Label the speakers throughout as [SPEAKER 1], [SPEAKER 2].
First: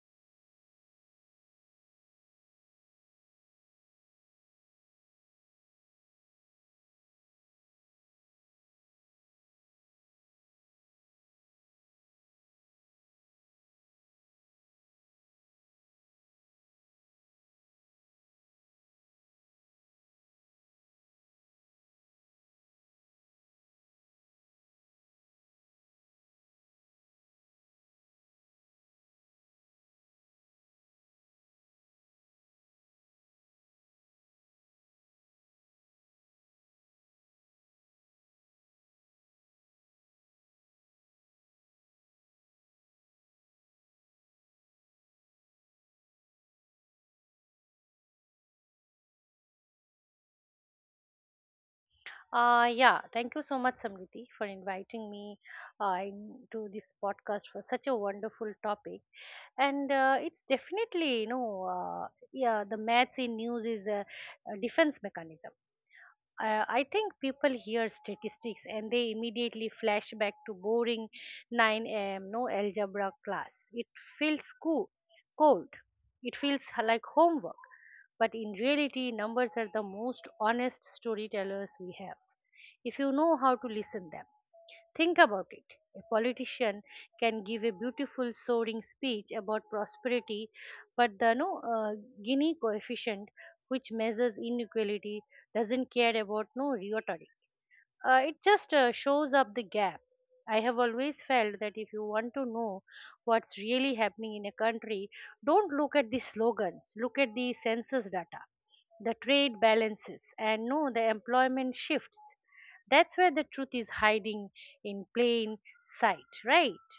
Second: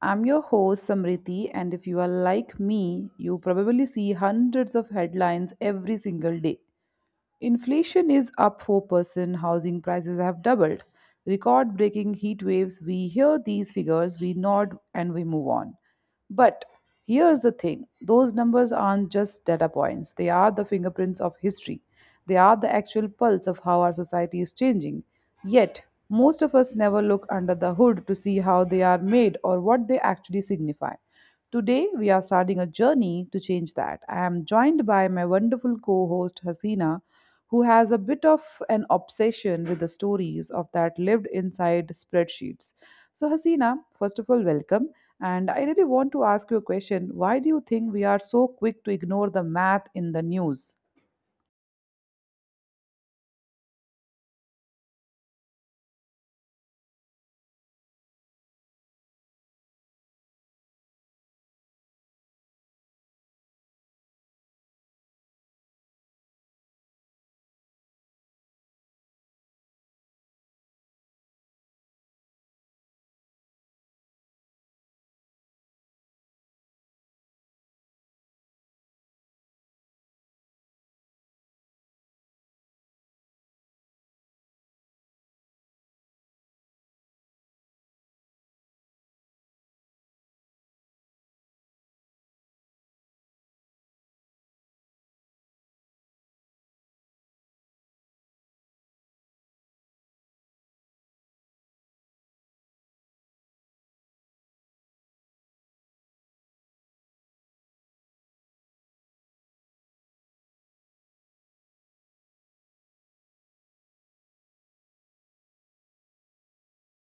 [SPEAKER 1] I'm your host, Samriti, and if you are like me, you probably see hundreds of headlines every single day. Inflation is up 4%, housing prices have doubled. Record breaking heat waves, we hear these figures, we nod and we move on. But here's the thing those numbers aren't just data points, they are the fingerprints of history. They are the actual pulse of how our society is changing. Yet, most of us never look under the hood to see how they are made or what they actually signify. Today, we are starting a journey to change that. I am joined by my wonderful co host, Hasina, who has a bit of an obsession with the stories of that lived inside spreadsheets. So, Hasina, first of all, welcome. And I really want to ask you a question. Why do you think we are so quick to ignore the math in the news?
[SPEAKER 2] Yeah, Thank you so much, Samriti, for inviting me to this podcast for such a wonderful topic. And it's definitely, the maths in news is a defense mechanism. I think people hear statistics and they immediately flash back to boring 9 a.m. no algebra class. It feels cold. It feels like homework. But in reality, numbers are the most honest storytellers we have if you know how to listen them. Think about it, a politician can give a beautiful soaring speech about prosperity, but the no uh, gini coefficient, which measures inequality, doesn't care about no rhetoric. It just shows up the gap. I have always felt that if you want to know what's really happening in a country, don't look at the slogans, look at the census data, the trade balances, and no the employment shifts. That's where the truth is hiding in plain sight, right?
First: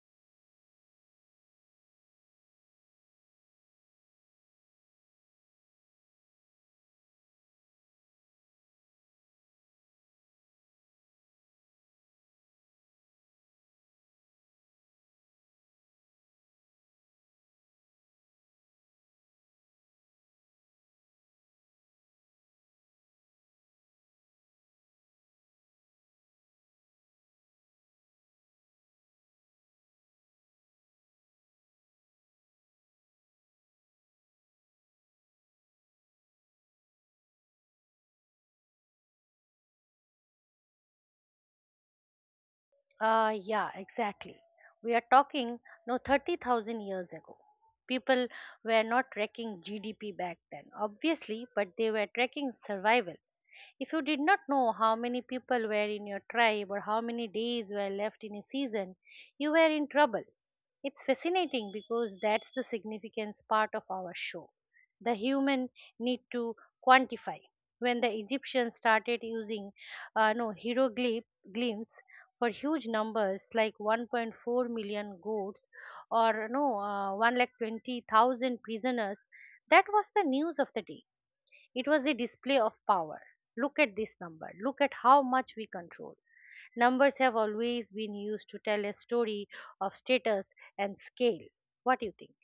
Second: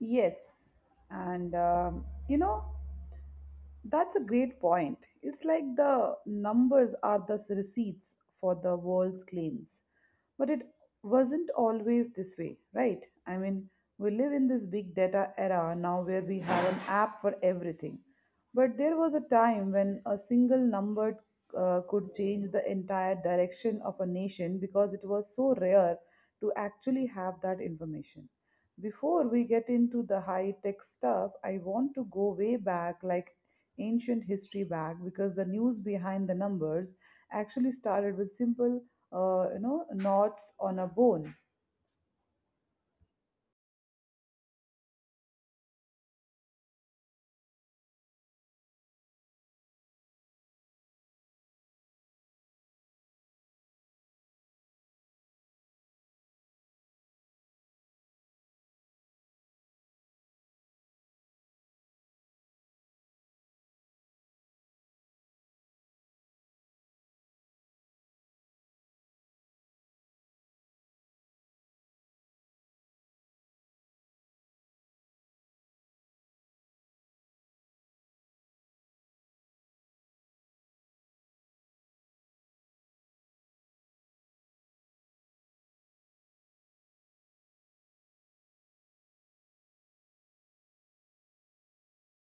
[SPEAKER 1] Yes. And that's a great point. It's like the numbers are the s- receipts for the world's claims. But it wasn't always this way, right? I mean, we live in this big data era now where we have an app for everything. But there was a time when a single number could change the entire direction of a nation because it was so rare to actually have that information. Before we get into the high tech stuff, I want to go way back, like ancient history back, because the news behind the numbers actually started with simple, knots on a bone.
[SPEAKER 2] Yeah, exactly. We are talking no 30,000 years ago. People were not tracking gdp back then, obviously, but they were tracking survival. If you did not know how many people were in your tribe or how many days were left in a season, you were in trouble. It's fascinating because that's the significance part of our show. The human need to quantify. When the Egyptians started using no hieroglyphs for huge numbers like 1.4 million goats or no 1 lakh 20,000 prisoners, that was the news of the day. It was the display of power. Look at this number. Look at how much we control. Numbers have always been used to tell a story of status and scale. What do you think?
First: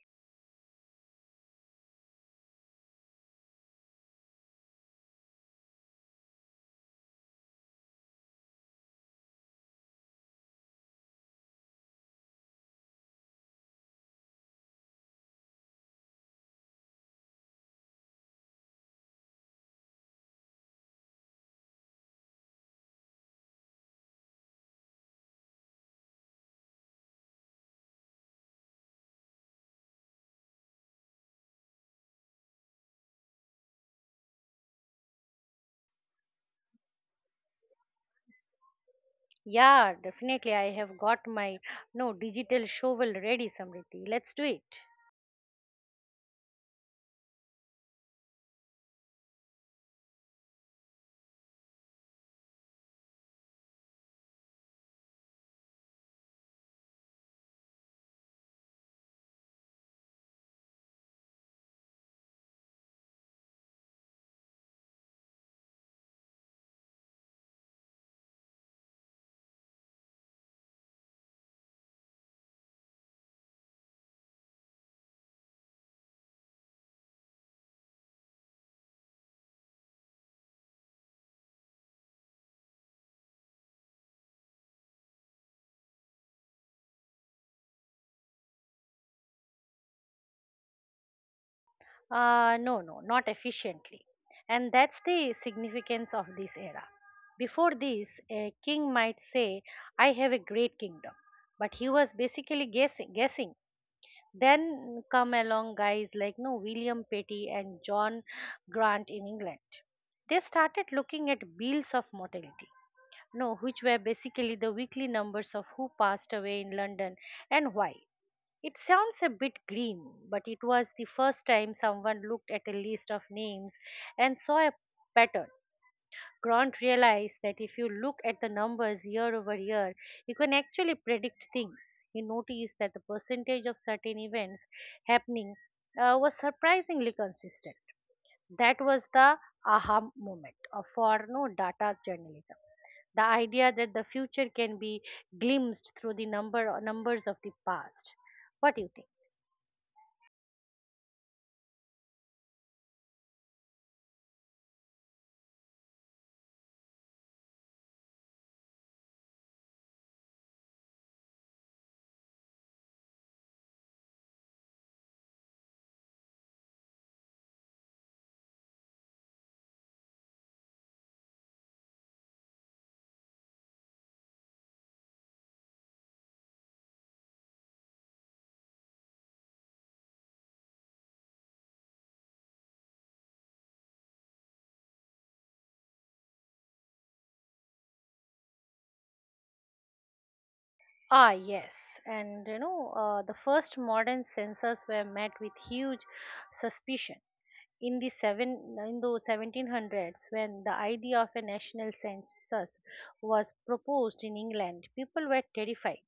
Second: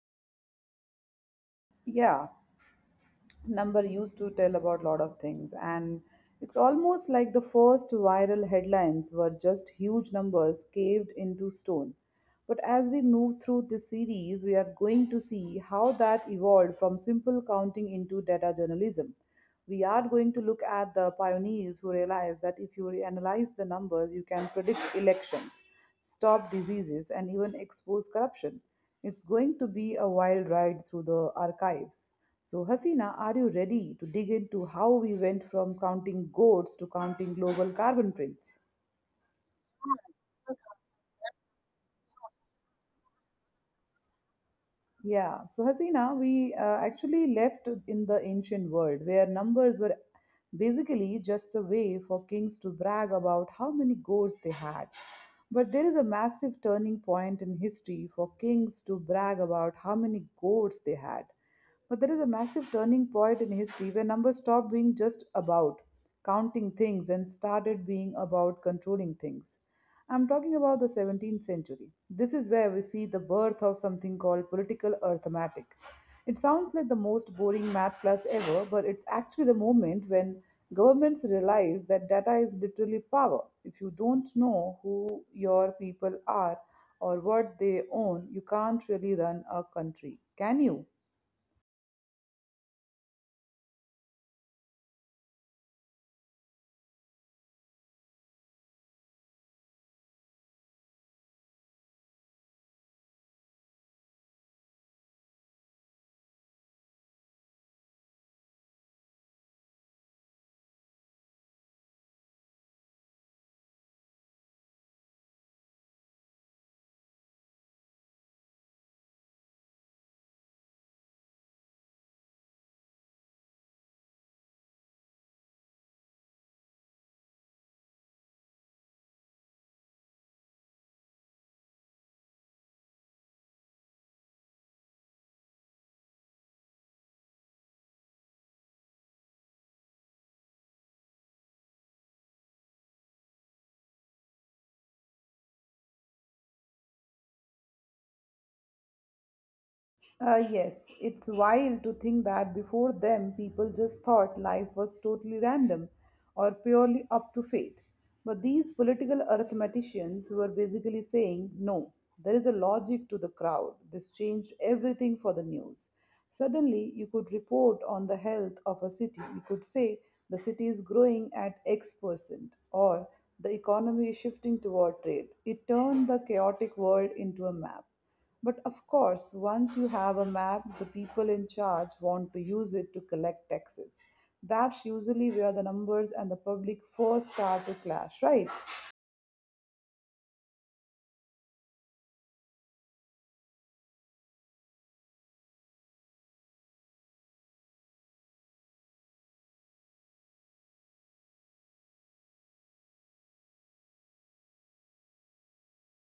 [SPEAKER 1] Yeah, number used to tell about lot of things, and it's almost like the first viral headlines were just huge numbers caved into stone. But as we move through this series, we are going to see how that evolved from simple counting into data journalism. We are going to look at the pioneers who realized that if you analyze the numbers, you can predict elections, stop diseases, and even expose corruption. It's going to be a wild ride through the archives. So, Hasina, are you ready to dig into how we went from counting goats to counting global carbon prints?
[SPEAKER 2] Yeah, definitely. I have got my no digital shovel ready, Samriti. Let's do it.
[SPEAKER 1] Yeah, so Hasina, we actually left in the ancient world where numbers were basically just a way for kings to brag about how many goats they had. But there is a massive turning point in history for kings to brag about how many goats they had. But there is a massive turning point in history where numbers stopped being just about counting things and started being about controlling things. I'm talking about the 17th century. This is where we see the birth of something called political arithmetic. It sounds like the most boring math class ever, but it's actually the moment when governments realize that data is literally power. If you don't know who your people are or what they own, you can't really run a country, can you?
[SPEAKER 2] No, no, not efficiently. And that's the significance of this era. Before this, a king might say, "I have a great kingdom." But he was basically guessing. Then come along guys like no William Petty and John Grant in England. They started looking at bills of mortality, no, which were basically the weekly numbers of who passed away in London and why. It sounds a bit grim, but it was the first time someone looked at a list of names and saw a pattern. Grant realized that if you look at the numbers year over year, you can actually predict things. He noticed that the percentage of certain events happening was surprisingly consistent. That was the aha moment of for no data journalism. The idea that the future can be glimpsed through the numbers of the past. What do you think?
[SPEAKER 1] Yes, it's wild to think that before them, people just thought life was totally random or purely up to fate. But these political arithmeticians were basically saying, no, there is a logic to the crowd. This changed everything for the news. Suddenly, you could report on the health of a city. You could say the city is growing at X percent or the economy is shifting toward trade. It turned the chaotic world into a map. But of course, once you have a map, the people in charge want to use it to collect taxes. That's usually where the numbers and the public first start to clash, right?
[SPEAKER 2] Ah, yes. The first modern censors were met with huge suspicion in the 1700s when the idea of a national census was proposed in England. People were terrified.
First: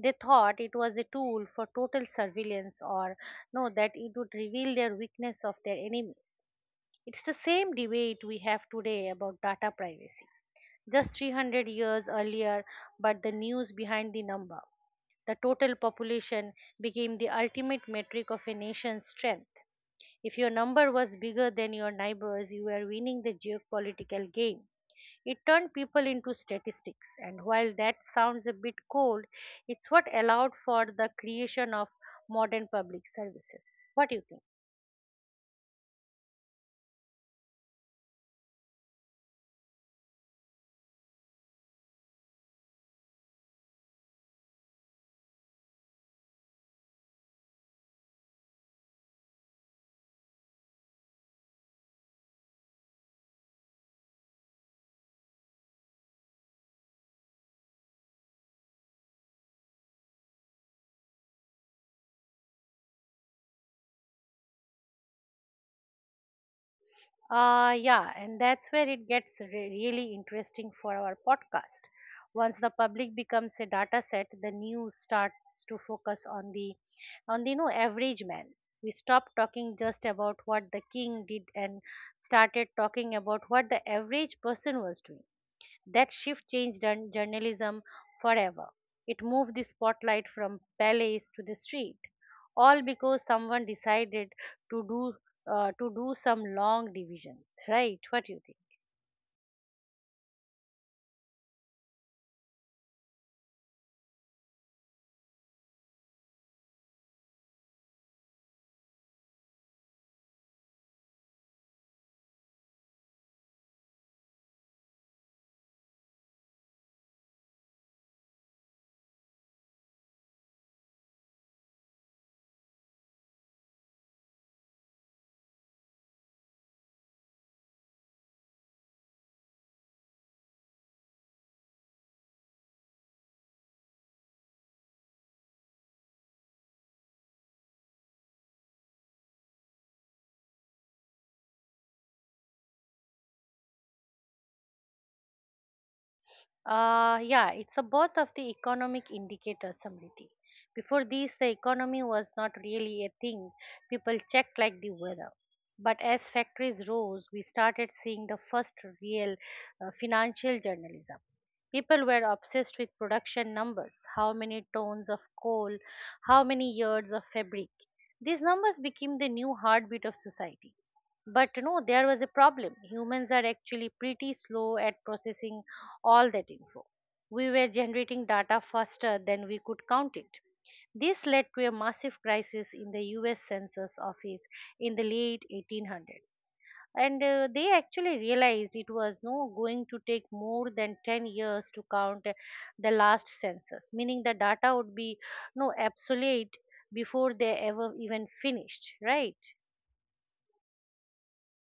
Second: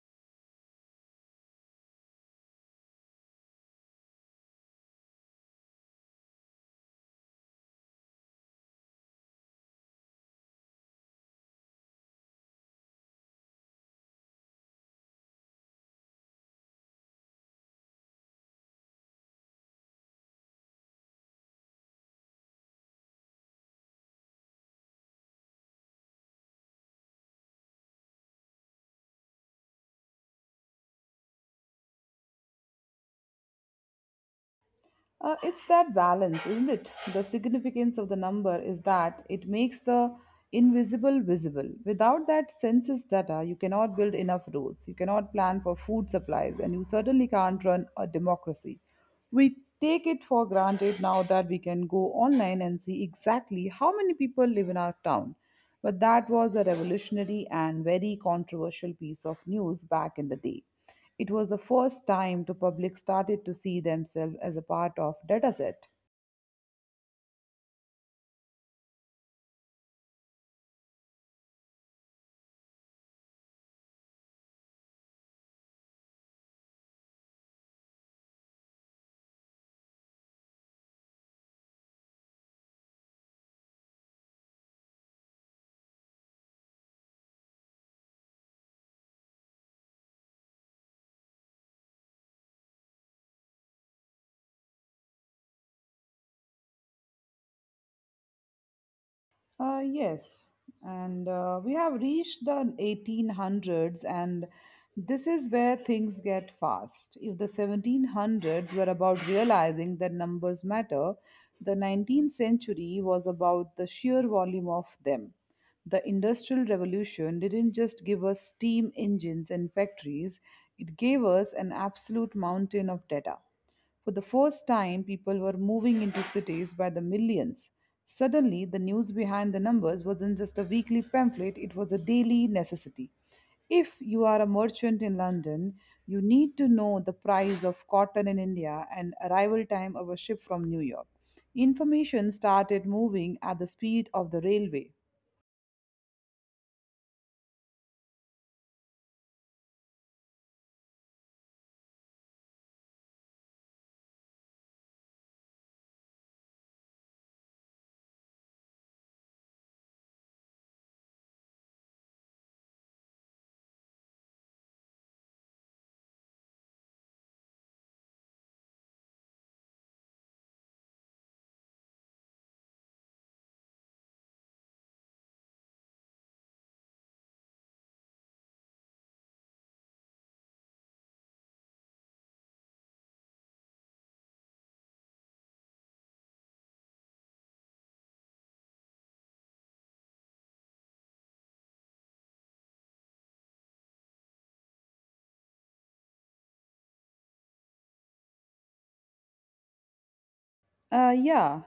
[SPEAKER 2] They thought it was a tool for total surveillance, or no, that it would reveal their weakness of their enemies. It's the same debate we have today about data privacy just 300 years earlier, but the news behind the number. The total population became the ultimate metric of a nation's strength. If your number was bigger than your neighbors, you were winning the geopolitical game. It turned people into statistics, and while that sounds a bit cold, it's what allowed for the creation of modern public services. What do you think?
[SPEAKER 1] It's that balance, isn't it? The significance of the number is that it makes the invisible visible. Without that census data, you cannot build enough roads, you cannot plan for food supplies, and you certainly can't run a democracy. We take it for granted now that we can go online and see exactly how many people live in our town. But that was a revolutionary and very controversial piece of news back in the day. It was the first time the public started to see themselves as a part of dataset.
[SPEAKER 2] Yeah, and that's where it gets really interesting for our podcast. Once the public becomes a data set, the news starts to focus on the you know average man. We stop talking just about what the king did and started talking about what the average person was doing. That shift changed journalism forever. It moved the spotlight from palace to the street, all because someone decided to do to do some long divisions. Right? What do you think?
[SPEAKER 1] Yes, and we have reached the 1800s, and this is where things get fast. If the 1700s were about realizing that numbers matter, the 19th century was about the sheer volume of them. The Industrial Revolution didn't just give us steam engines and factories, it gave us an absolute mountain of data. For the first time, people were moving into cities by the millions. Suddenly, the news behind the numbers wasn't just a weekly pamphlet, it was a daily necessity. If you are a merchant in London, you need to know the price of cotton in India and arrival time of a ship from New York. Information started moving at the speed of the railway.
[SPEAKER 2] Yeah, it's a birth of the economic indicator, Samriti. Before this, the economy was not really a thing people checked like the weather. But as factories rose, we started seeing the first real financial journalism. People were obsessed with production numbers, how many tons of coal, how many yards of fabric. These numbers became the new heartbeat of society. But you know, there was a problem. Humans are actually pretty slow at processing all that info. We were generating data faster than we could count it. This led to a massive crisis in the US Census Office in the late 1800s. And they actually realized it was no going to take more than 10 years to count the last census, meaning the data would be no obsolete before they ever even finished, right?
[SPEAKER 1] Uh, yeah,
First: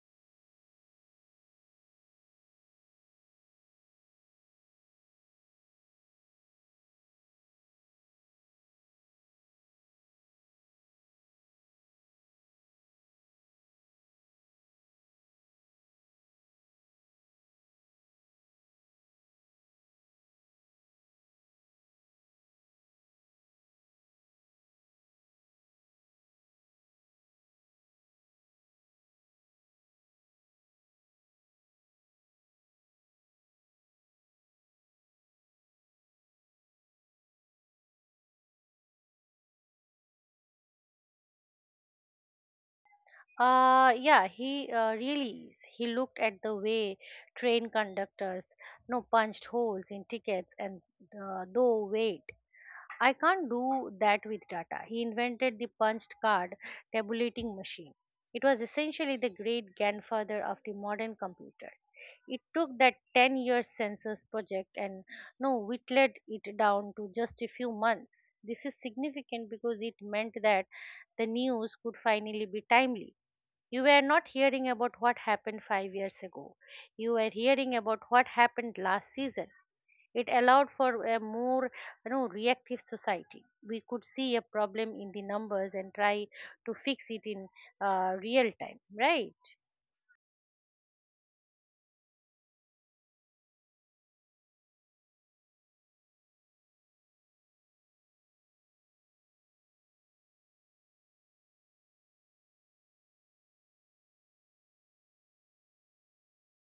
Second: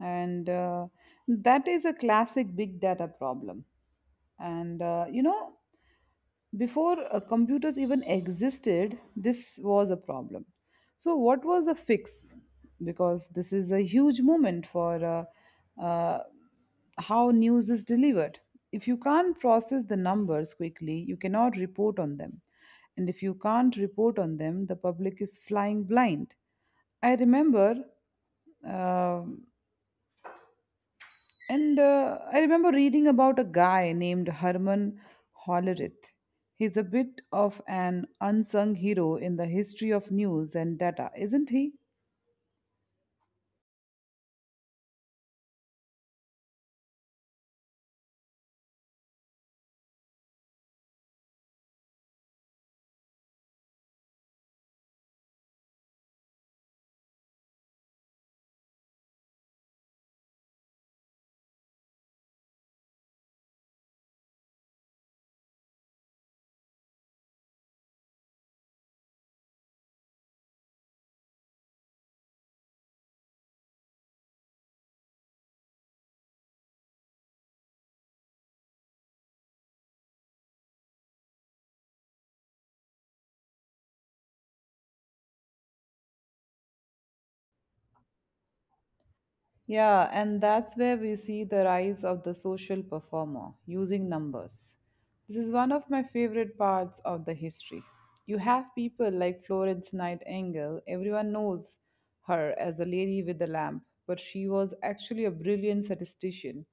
[SPEAKER 1] and uh, that is a classic big data problem. And uh, you know, Before computers even existed, this was a problem. So, what was the fix? Because this is a huge moment for uh, uh, how news is delivered. If you can't process the numbers quickly, you cannot report on them. And if you can't report on them, the public is flying blind. I remember. um I remember reading about a guy named Herman Hollerith. He's a bit of an unsung hero in the history of news and data, isn't he?
[SPEAKER 2] Yeah, he really is. He looked at the way train conductors no punched holes in tickets and though wait, I can't do that with data. He invented the punched card tabulating machine. It was essentially the great grandfather of the modern computer. It took that 10-year census project and no whittled it down to just a few months. This is significant because it meant that the news could finally be timely. You were not hearing about what happened 5 years ago. You were hearing about what happened last season. It allowed for a more you know, reactive society. We could see a problem in the numbers and try to fix it in real time, right?
[SPEAKER 1] Yeah, and that's where we see the rise of the social performer using numbers. This is one of my favorite parts of the history. You have people like Florence Nightingale, everyone knows her as the lady with the lamp, but she was actually a brilliant statistician.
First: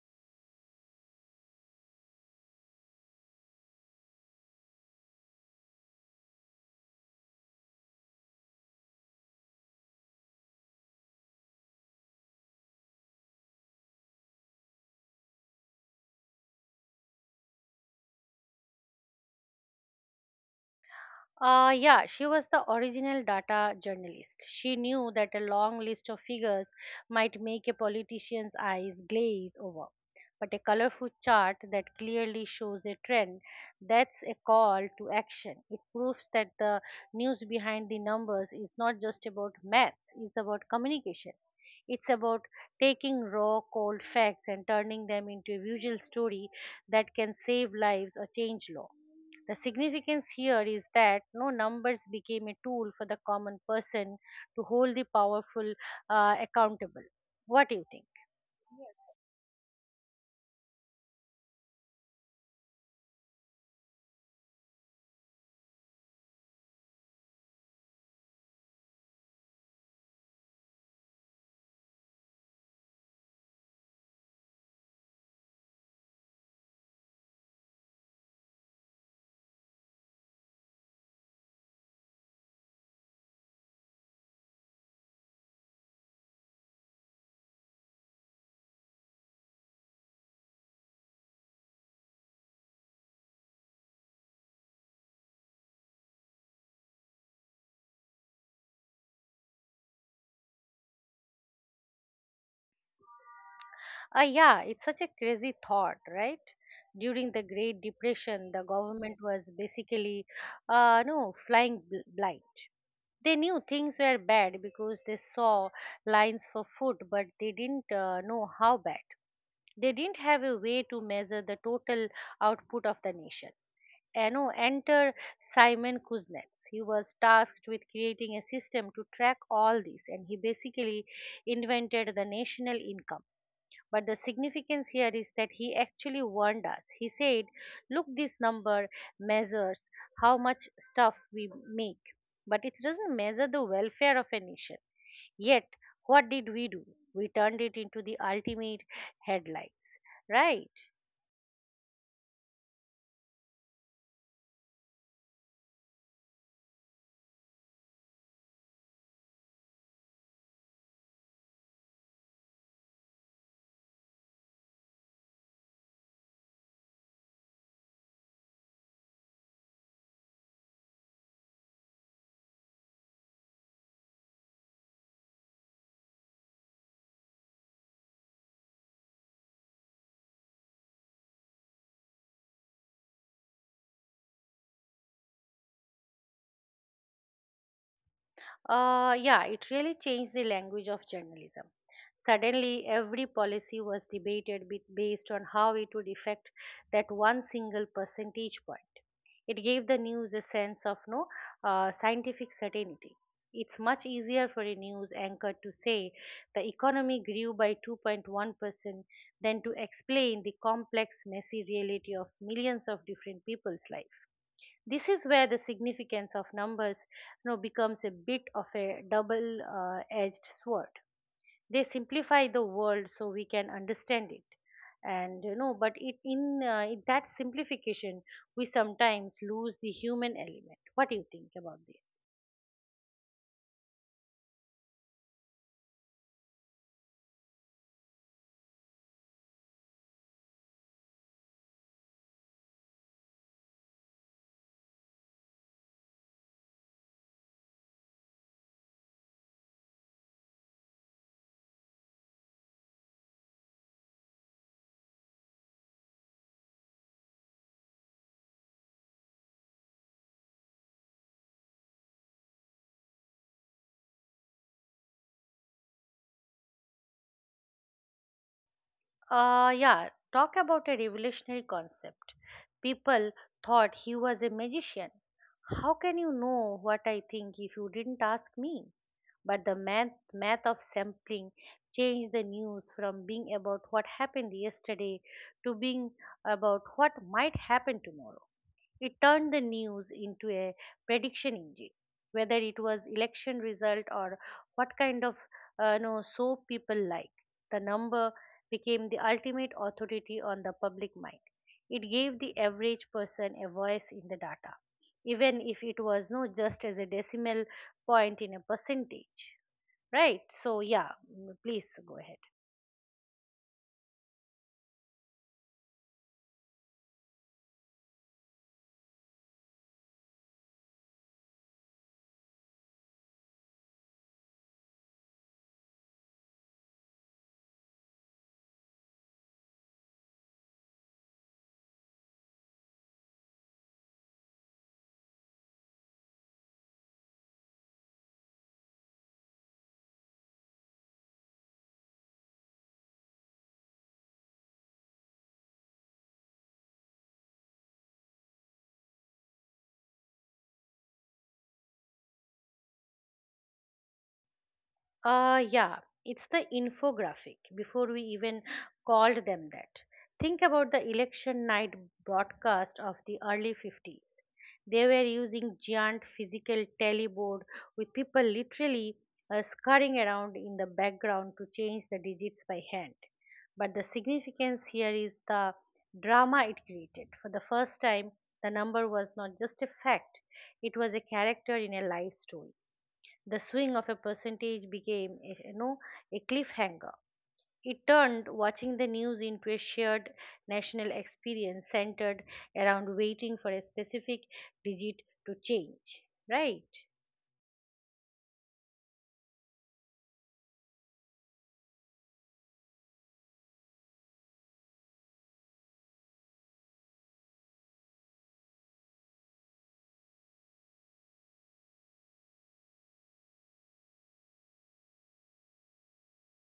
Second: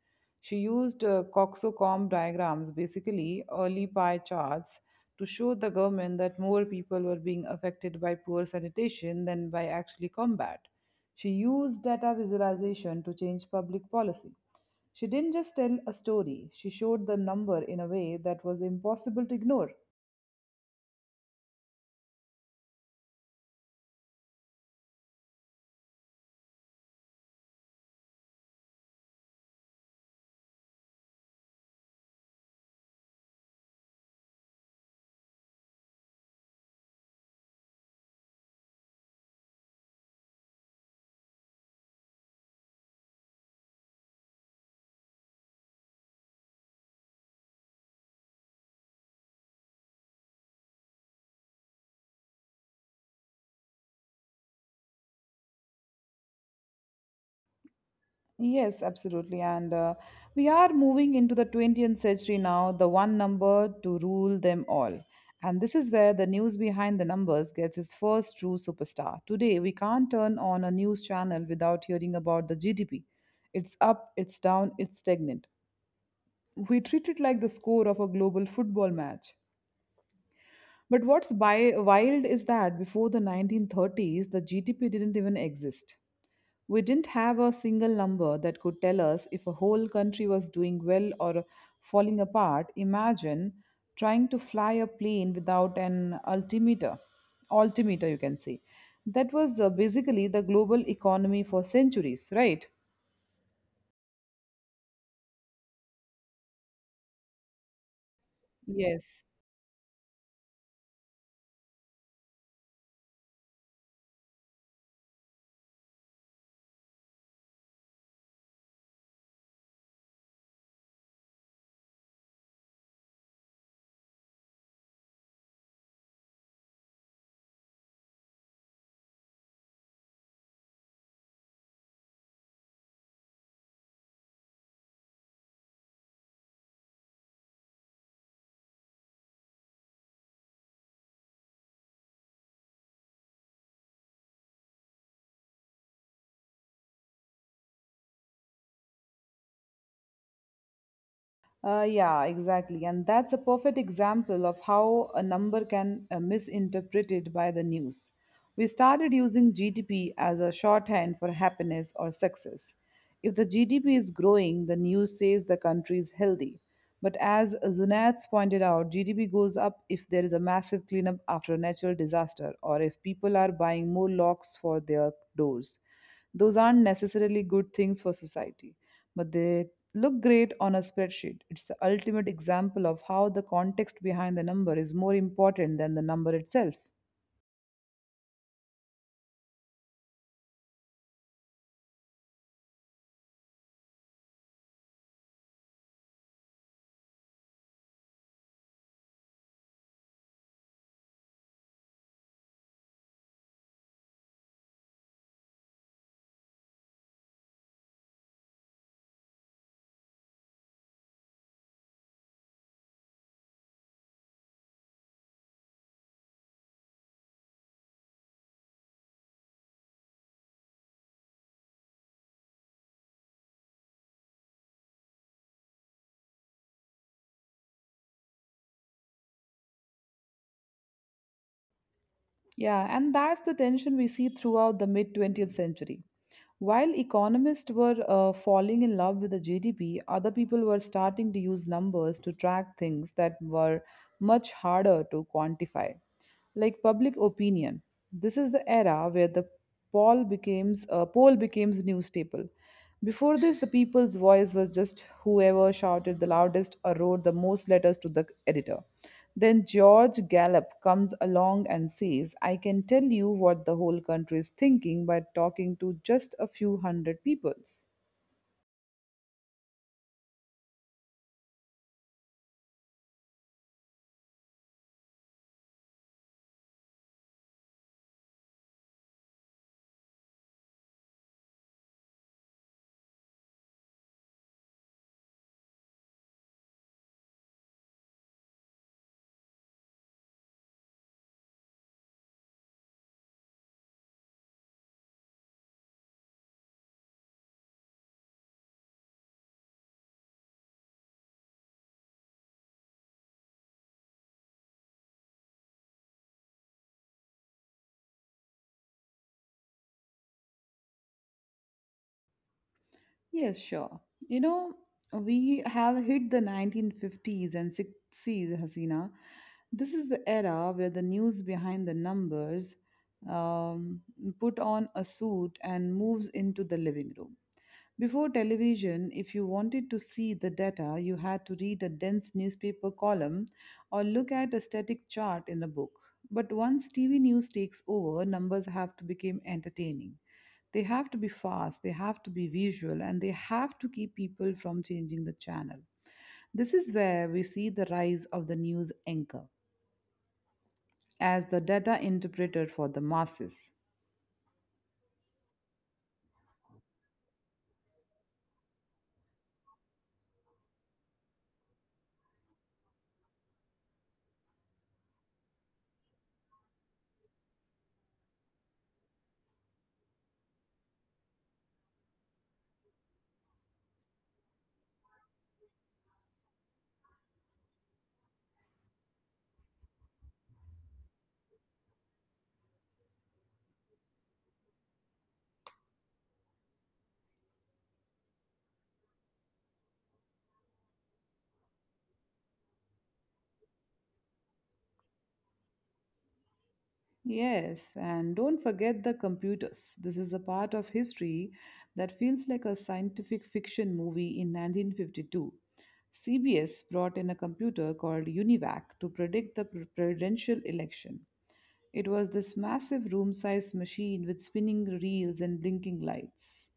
[SPEAKER 1] She used coxcomb diagrams, basically early pie charts, to show the government that more people were being affected by poor sanitation than by actually combat. She used data visualization to change public policy. She didn't just tell a story, she showed the number in a way that was impossible to ignore.
[SPEAKER 2] Yeah, she was the original data journalist. She knew that a long list of figures might make a politician's eyes glaze over. But a colorful chart that clearly shows a trend, that's a call to action. It proves that the news behind the numbers is not just about maths, it's about communication. It's about taking raw, cold facts and turning them into a visual story that can save lives or change law. The significance here is that no numbers became a tool for the common person to hold the powerful accountable. What do you think?
[SPEAKER 1] Yes, absolutely. And We are moving into the 20th century now, the one number to rule them all. And this is where the news behind the numbers gets its first true superstar. Today, we can't turn on a news channel without hearing about the GDP. It's up, it's down, it's stagnant. We treat it like the score of a global football match. But what's bi- wild is that before the 1930s, the GDP didn't even exist. We didn't have a single number that could tell us if a whole country was doing well or falling apart. Imagine trying to fly a plane without an altimeter, you can say. That was basically the global economy for centuries, right?
[SPEAKER 2] Ah, yeah, it's such a crazy thought, right? During the Great Depression, the government
[SPEAKER 1] Yes.
[SPEAKER 2] was basically, no, flying blind. They knew things were bad because they saw lines for food, but they didn't know how bad. They didn't have a way to measure the total output of the nation. Ano enter Simon Kuznets. He was tasked with creating a system to track all this, and he basically invented the national income. But the significance here is that he actually warned us. He said, "Look, this number measures how much stuff we make, but it doesn't measure the welfare of a nation." Yet, what did we do? We turned it into the ultimate headline, right?
[SPEAKER 1] Yeah, exactly. And that's a perfect example of how a number can misinterpreted by the news. We started using GDP as a shorthand for happiness or success. If the GDP is growing, the news says the country is healthy. But as Zunats pointed out, GDP goes up if there is a massive cleanup after a natural disaster or if people are buying more locks for their doors. Those aren't necessarily good things for society, but they look great on a spreadsheet. It's the ultimate example of how the context behind the number is more important than the number itself.
[SPEAKER 2] Yeah, it really changed the language of journalism. Suddenly, every policy was debated based on how it would affect that one single percentage point. It gave the news a sense of no scientific certainty. It's much easier for a news anchor to say the economy grew by 2.1% than to explain the complex, messy reality of millions of different people's lives. This is where the significance of numbers you know, becomes a bit of a double edged sword. They simplify the world so we can understand it. And you know, but in that simplification, we sometimes lose the human element. What do you think about this?
[SPEAKER 1] Yeah, and that's the tension we see throughout the mid 20th century. While economists were falling in love with the GDP, other people were starting to use numbers to track things that were much harder to quantify, like public opinion. This is the era where the poll becomes new staple. Before this, the people's voice was just whoever shouted the loudest or wrote the most letters to the editor. Then George Gallup comes along and says, I can tell you what the whole country is thinking by talking to just a few hundred peoples.
[SPEAKER 2] Yeah, Talk about a revolutionary concept. People thought he was a magician. How can you know what I think if you didn't ask me? But the math of sampling changed the news from being about what happened yesterday to being about what might happen tomorrow. It turned the news into a prediction engine, whether it was election result or what kind of no soap people like. The number became the ultimate authority on the public mind. It gave the average person a voice in the data, even if it was not just as a decimal point in a percentage. Right. So, yeah, mm, please go ahead.
[SPEAKER 1] Yes, sure. You know, we have hit the 1950s and 60s, Hasina. This is the era where the news behind the numbers um, put on a suit and moves into the living room. Before television, if you wanted to see the data, you had to read a dense newspaper column or look at a static chart in a book. But once TV news takes over, numbers have to become entertaining. They have to be fast, they have to be visual, and they have to keep people from changing the channel. This is where we see the rise of the news anchor as the data interpreter for the masses.
[SPEAKER 2] Uh, yeah, it's the infographic before we even called them that. Think about the election night broadcast of the early 50s. They were using giant physical teleboard with people literally scurrying around in the background to change the digits by hand. But the significance here is the drama it created. For the first time, the number was not just a fact, it was a character in a life story. The swing of a percentage became, a cliffhanger. It turned watching the news into a shared national experience centered around waiting for a specific digit to change. Right?
[SPEAKER 1] Yes, and don't forget the computers. This is a part of history that feels like a scientific fiction movie in 1952. CBS brought in a computer called UNIVAC to predict the pre- presidential election. It was this massive room sized machine with spinning reels and blinking lights.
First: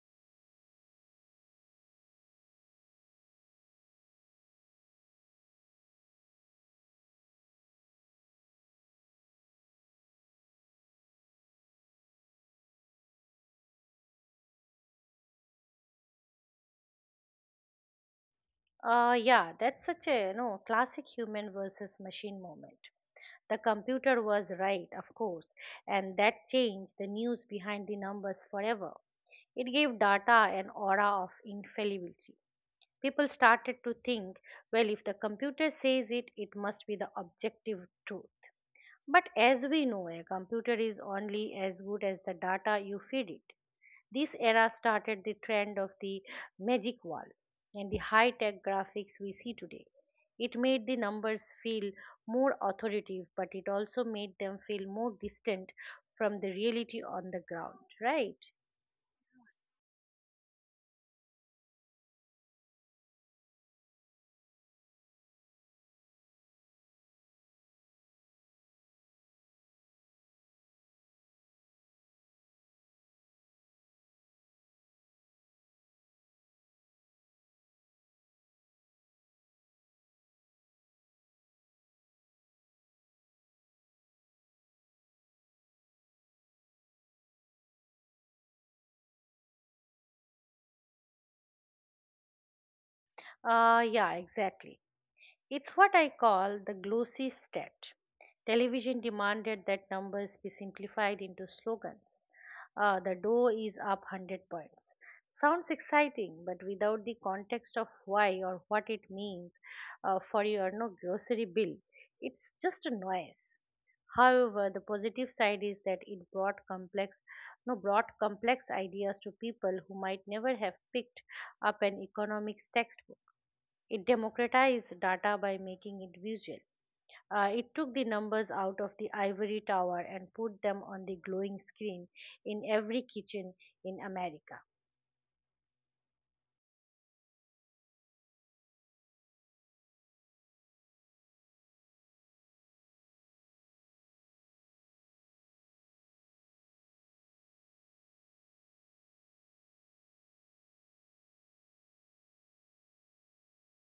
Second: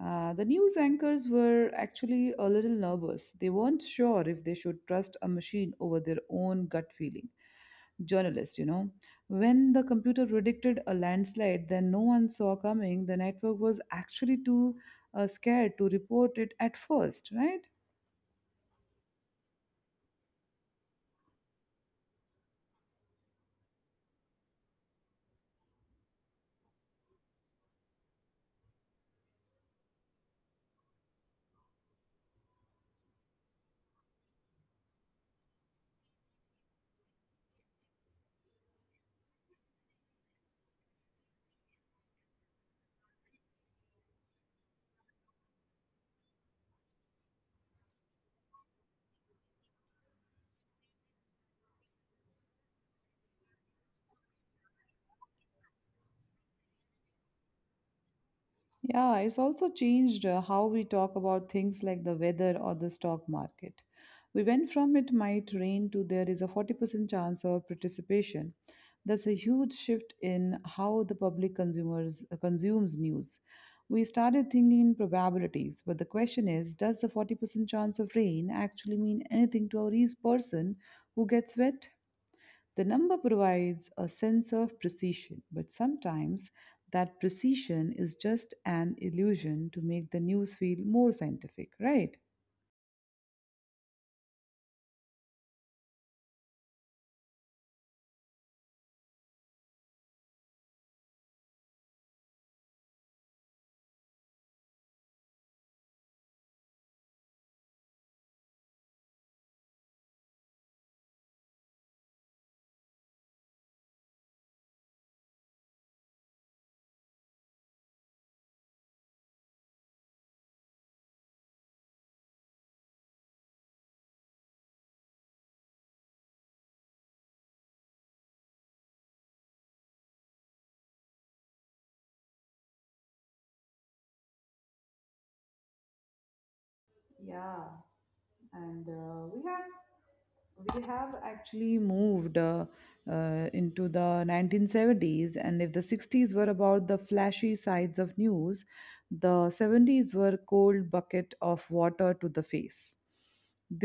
[SPEAKER 1] The news anchors were actually a little nervous. They weren't sure if they should trust a machine over their own gut feeling. Journalists, When the computer predicted a landslide that no one saw coming, the network was actually too scared to report it at first, right?
[SPEAKER 2] Yeah, that's such a you know classic human versus machine moment. The computer was right, of course, and that changed the news behind the numbers forever. It gave data an aura of infallibility. People started to think, well, if the computer says it, it must be the objective truth. But as we know, a computer is only as good as the data you feed it. This era started the trend of the magic wall and the high tech graphics we see today. It made the numbers feel more authoritative, but it also made them feel more distant from the reality on the ground, right?
[SPEAKER 1] Yeah, it's also changed how we talk about things like the weather or the stock market. We went from "it might rain" to "there is a 40% chance of participation." That's a huge shift in how the public consumers consumes news. We started thinking in probabilities, but the question is, does the 40% chance of rain actually mean anything to a person who gets wet? The number provides a sense of precision, but sometimes that precision is just an illusion to make the news feel more scientific, right?
[SPEAKER 2] Yeah, exactly. It's what I call the glossy stat. Television demanded that numbers be simplified into slogans. The Dow is up 100 points. Sounds exciting, but without the context of why or what it means for your no grocery bill, it's just a noise. However, the positive side is that it brought complex, no, brought complex ideas to people who might never have picked up an economics textbook. It democratized data by making it visual. It took the numbers out of the ivory tower and put them on the glowing screen in every kitchen in America.
[SPEAKER 1] Yeah. And we have actually moved into the 1970s. And if the 60s were about the flashy sides of news, the 70s were cold bucket of water to the face.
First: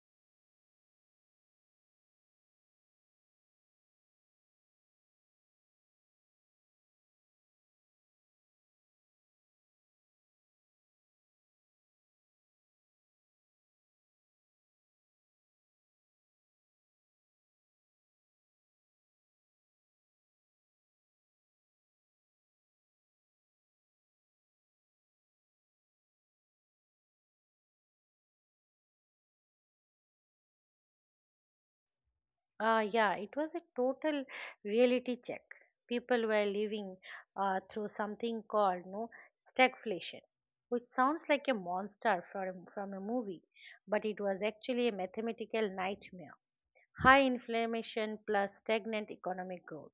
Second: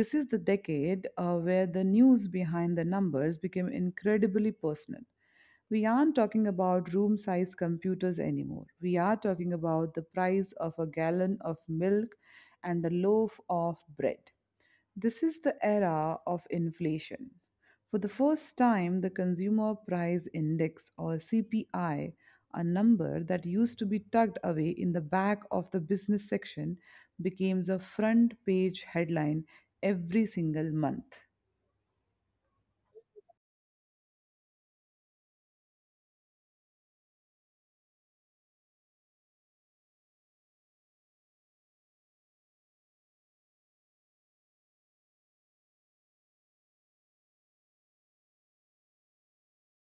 [SPEAKER 1] This is the decade where the news behind the numbers became incredibly personal. We aren't talking about room size computers anymore. We are talking about the price of a gallon of milk and a loaf of bread. This is the era of inflation. For the first time, the Consumer Price Index, or CPI, a number that used to be tucked away in the back of the business section, becomes a front page headline every single month.
[SPEAKER 2] Yeah, it was a total reality check. People were living through something called no stagflation, which sounds like a monster from a movie, but it was actually a mathematical nightmare. High inflammation plus stagnant economic growth.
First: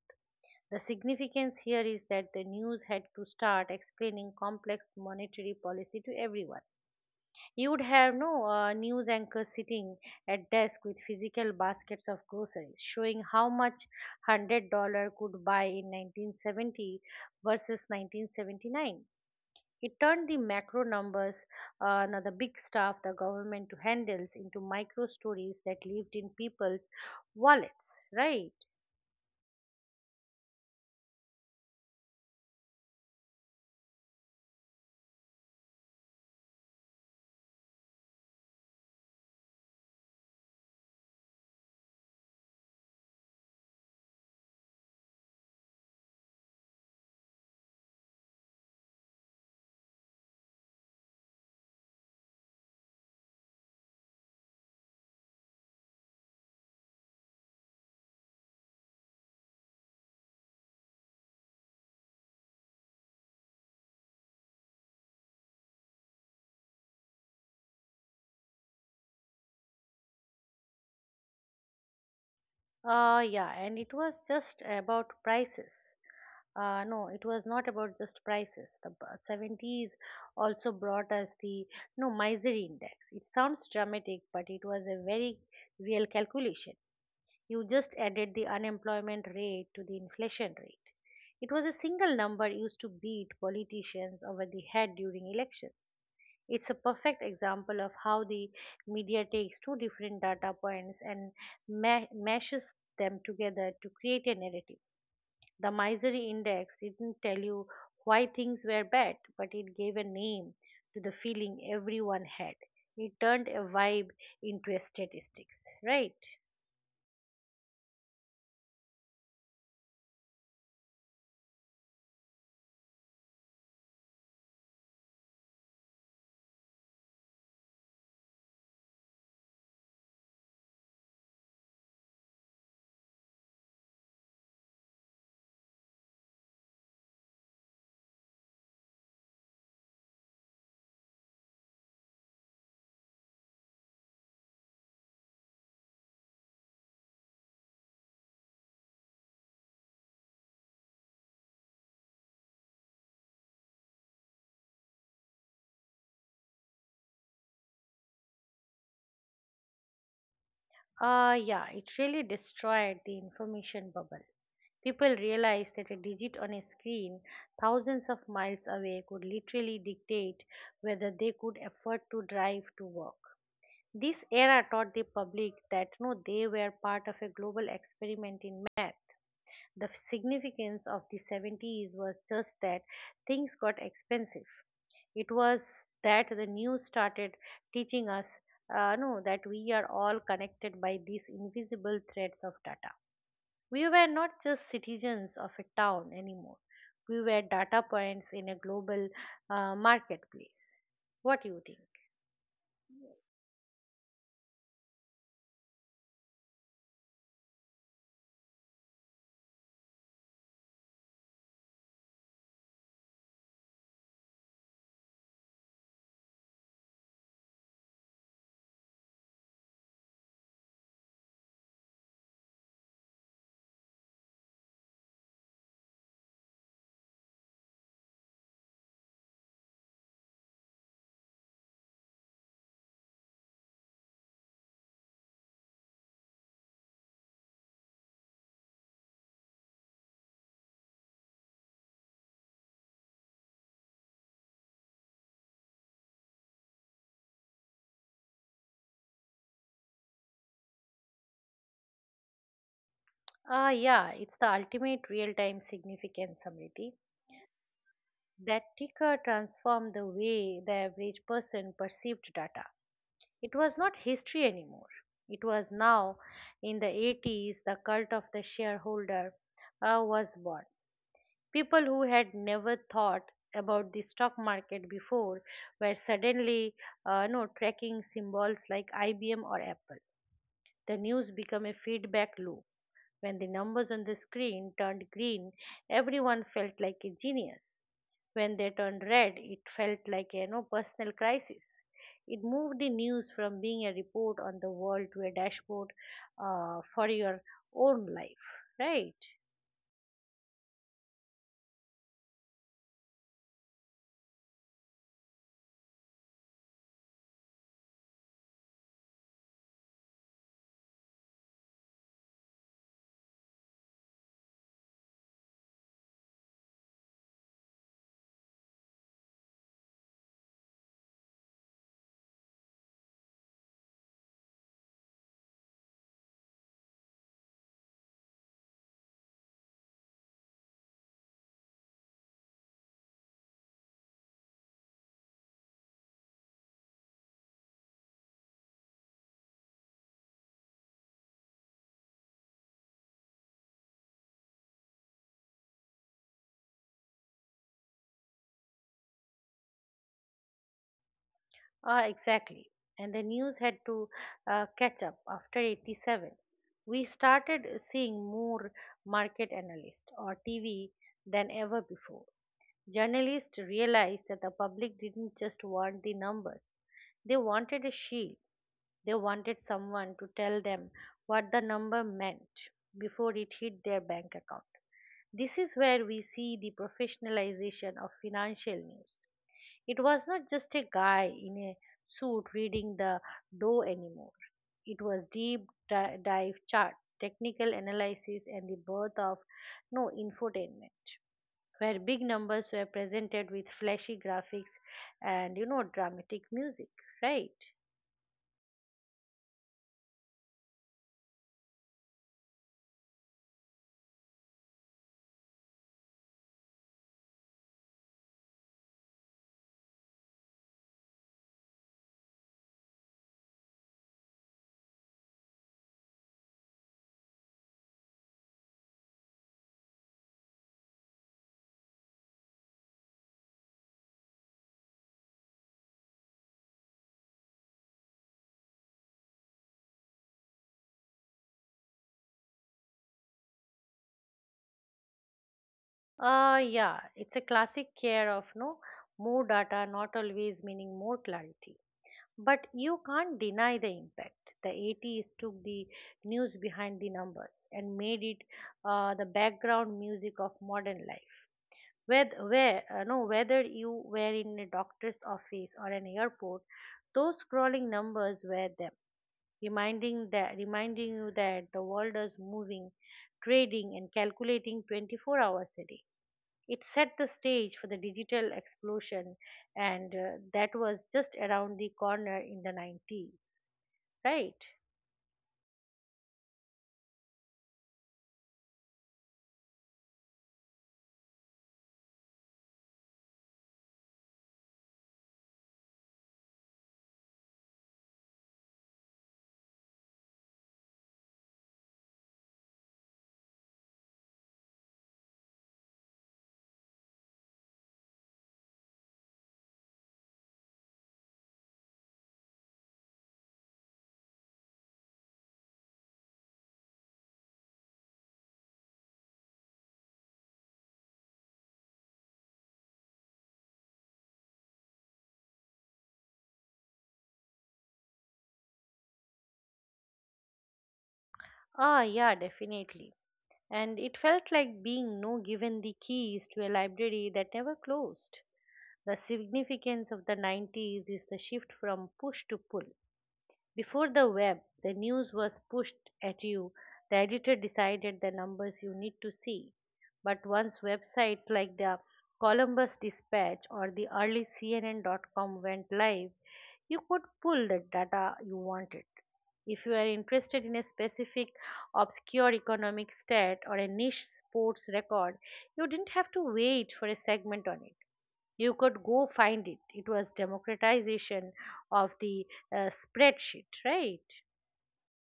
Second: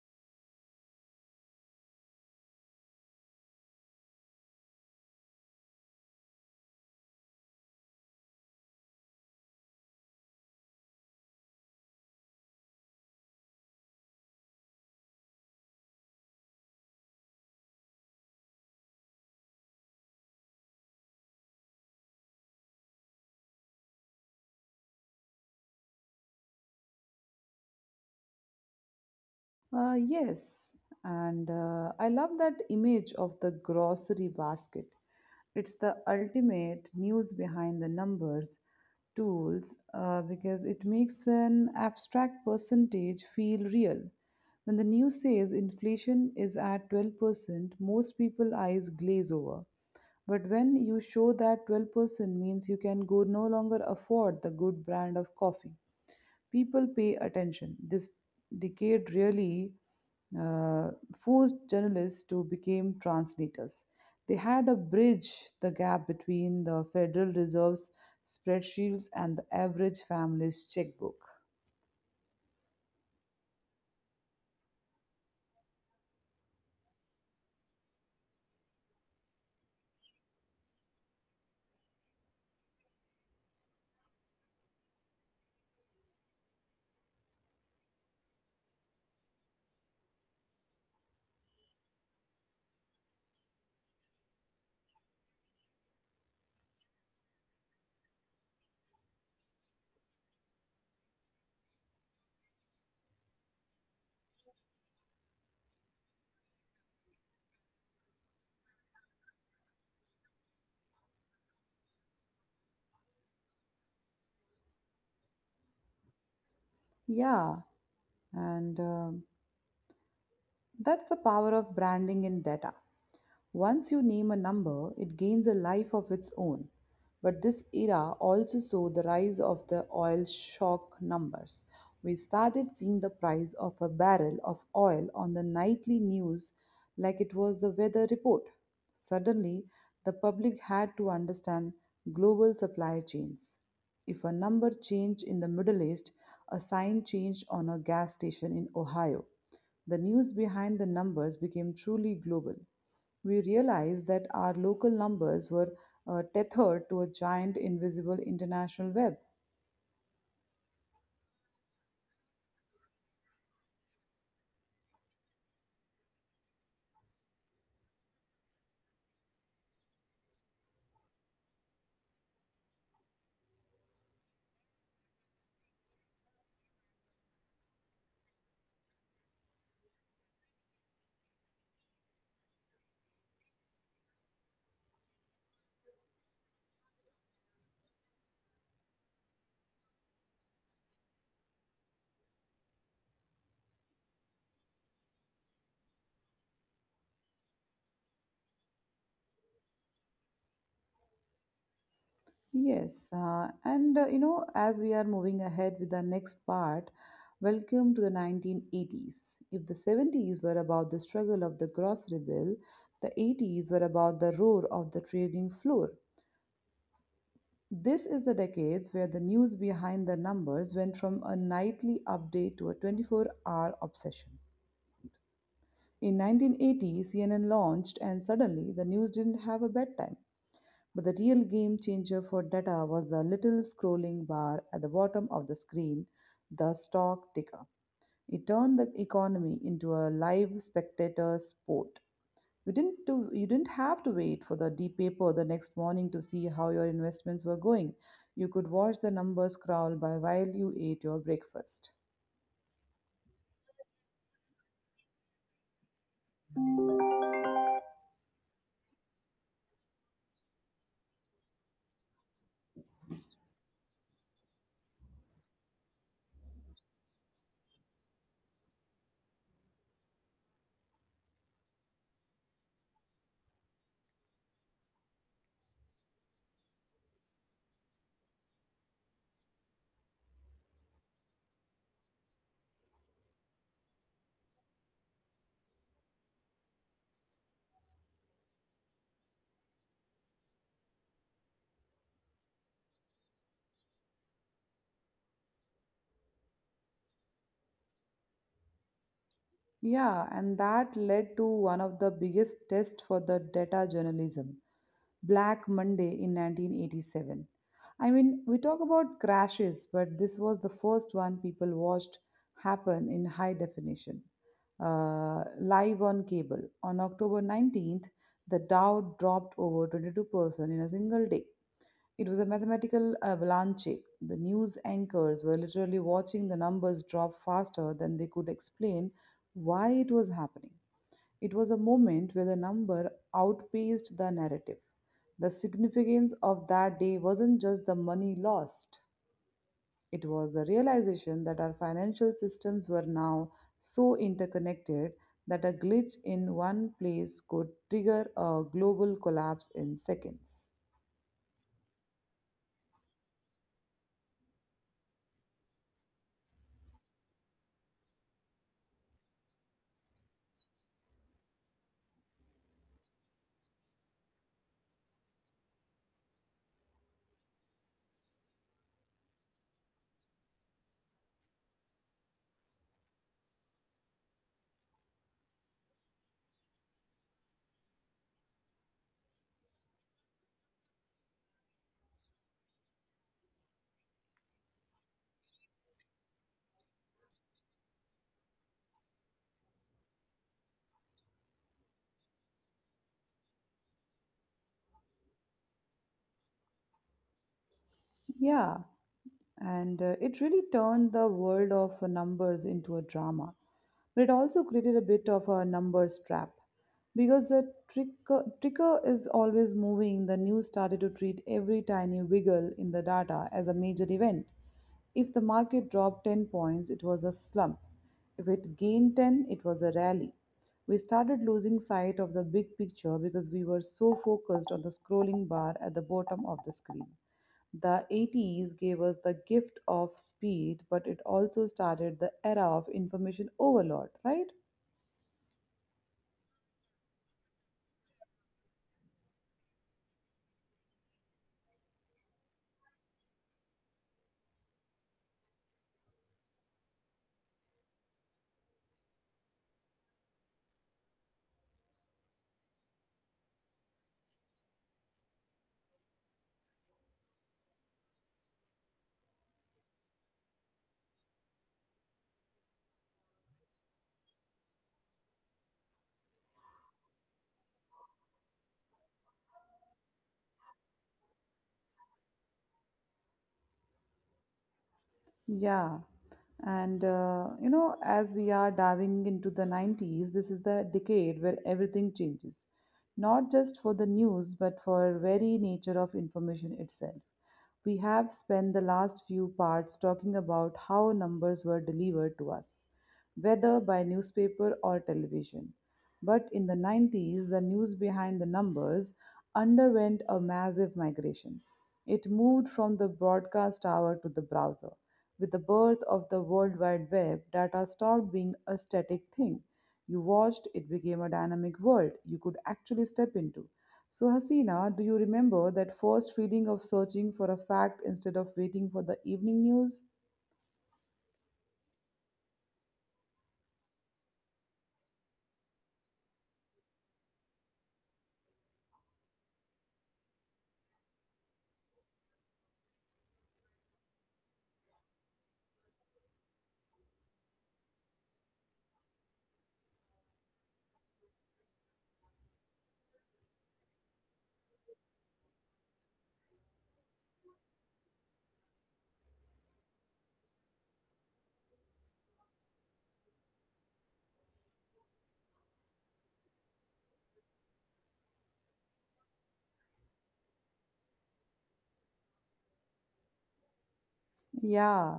[SPEAKER 2] The significance here is that the news had to start explaining complex monetary policy to everyone. You would have no news anchor sitting at desk with physical baskets of groceries, showing how much $100 could buy in 1970 versus 1979. It turned the macro numbers, now the big stuff the government handles, into micro stories that lived in people's wallets. Right?
[SPEAKER 1] Yes, and I love that image of the grocery basket. It's the ultimate news behind the numbers tools because it makes an abstract percentage feel real. When the news says inflation is at 12%, most people eyes glaze over. But when you show that 12% means you can go no longer afford the good brand of coffee, people pay attention. This decade really uh, forced journalists to become translators. They had to bridge the gap between the Federal Reserve's spreadsheets and the average family's checkbook.
[SPEAKER 2] Yeah, and it was just about prices. No, it was not about just prices. The 70s also brought us the no misery index. It sounds dramatic, but it was a very real calculation. You just added the unemployment rate to the inflation rate. It was a single number used to beat politicians over the head during elections. It's a perfect example of how the media takes two different data points and mashes them together to create a narrative. The misery index didn't tell you why things were bad, but it gave a name to the feeling everyone had. It turned a vibe into a statistics, right?
[SPEAKER 1] Yeah, and that's the power of branding in data. Once you name a number, it gains a life of its own. But this era also saw the rise of the oil shock numbers. We started seeing the price of a barrel of oil on the nightly news like it was the weather report. Suddenly, the public had to understand global supply chains. If a number changed in the Middle East, a sign changed on a gas station in Ohio. The news behind the numbers became truly global. We realized that our local numbers were tethered to a giant invisible international web.
[SPEAKER 2] Yeah, it really destroyed the information bubble. People realized that a digit on a screen thousands of miles away could literally dictate whether they could afford to drive to work. This era taught the public that no, they were part of a global experiment in math. The significance of the 70s was just that things got expensive. It was that the news started teaching us no, that we are all connected by these invisible threads of data. We were not just citizens of a town anymore. We were data points in a global marketplace. What do you think?
[SPEAKER 1] Yes, as we are moving ahead with the next part, welcome to the 1980s. If the 70s were about the struggle of the grocery bill, the 80s were about the roar of the trading floor. This is the decades where the news behind the numbers went from a nightly update to a 24-hour obsession. In 1980, CNN launched, and suddenly the news didn't have a bedtime. But the real game changer for data was the little scrolling bar at the bottom of the screen, the stock ticker. It turned the economy into a live spectator sport. You didn't have to wait for the deep paper the next morning to see how your investments were going. You could watch the numbers crawl by while you ate your breakfast.
[SPEAKER 2] Yeah, it's the ultimate real time significance, Samriti. That ticker transformed the way the average person perceived data. It was not history anymore. It was now, in the 80s, the cult of the shareholder was born. People who had never thought about the stock market before were suddenly no, tracking symbols like IBM or Apple. The news became a feedback loop. When the numbers on the screen turned green, everyone felt like a genius. When they turned red, it felt like a no personal crisis. It moved the news from being a report on the world to a dashboard for your own life, right?
[SPEAKER 1] Yeah, and that led to one of the biggest tests for the data journalism, Black Monday in 1987. I mean, we talk about crashes, but this was the first one people watched happen in high definition. Live on cable. On October 19th, the Dow dropped over 22% in a single day. It was a mathematical avalanche. The news anchors were literally watching the numbers drop faster than they could explain why it was happening. It was a moment where the number outpaced the narrative. The significance of that day wasn't just the money lost, it was the realization that our financial systems were now so interconnected that a glitch in one place could trigger a global collapse in seconds.
[SPEAKER 2] Ah, exactly. And the news had to catch up after 87. We started seeing more market analysts or TV than ever before. Journalists realized that the public didn't just want the numbers, they wanted a shield. They wanted someone to tell them what the number meant before it hit their bank account. This is where we see the professionalization of financial news. It was not just a guy in a suit reading the dough anymore. It was deep dive charts, technical analysis, and the birth of no infotainment where big numbers were presented with flashy graphics and dramatic music, right?
[SPEAKER 1] Yeah, and it really turned the world of numbers into a drama. But it also created a bit of a numbers trap because tricker is always moving. The news started to treat every tiny wiggle in the data as a major event. If the market dropped 10 points, it was a slump. If it gained 10, it was a rally. We started losing sight of the big picture because we were so focused on the scrolling bar at the bottom of the screen. The 80s gave us the gift of speed, but it also started the era of information overload, right?
[SPEAKER 2] Yeah, it's a classic care of more data not always meaning more clarity, but you can't deny the impact. The 80s took the news behind the numbers and made it the background music of modern life, whether where no whether you were in a doctor's office or an airport, those scrolling numbers were there reminding you that the world is moving, trading and calculating 24 hours a day. It set the stage for the digital explosion, and that was just around the corner in the 90s, right?
[SPEAKER 1] Yeah. And, as we are diving into the 90s, this is the decade where everything changes, not just for the news, but for very nature of information itself. We have spent the last few parts talking about how numbers were delivered to us, whether by newspaper or television. But in the 90s, the news behind the numbers underwent a massive migration. It moved from the broadcast tower to the browser. With the birth of the World Wide Web, data stopped being a static thing. You watched, it became a dynamic world you could actually step into. So, Hasina, do you remember that first feeling of searching for a fact instead of waiting for the evening news?
[SPEAKER 2] Yeah, definitely. And it felt like being no given the keys to a library that never closed. The significance of the 90s is the shift from push to pull. Before the web, the news was pushed at you. The editor decided the numbers you need to see. But once websites like the Columbus Dispatch or the early CNN.com went live, you could pull the data you wanted. If you are interested in a specific obscure economic stat or a niche sports record, you didn't have to wait for a segment on it. You could go find it. It was democratization of the spreadsheet, right?
[SPEAKER 1] Yeah.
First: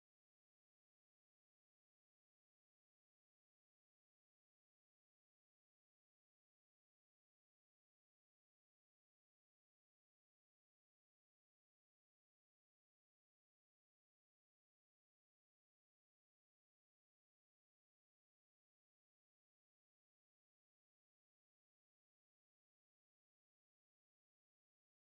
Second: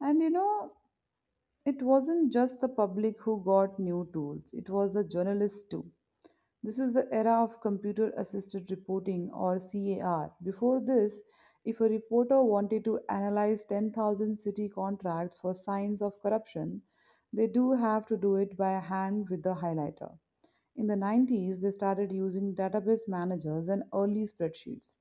[SPEAKER 1] And it wasn't just the public who got new tools, it was the journalists too. This is the era of computer assisted reporting, or CAR. Before this, if a reporter wanted to analyze 10,000 city contracts for signs of corruption, they do have to do it by hand with the highlighter. In the 90s, they started using database managers and early spreadsheets.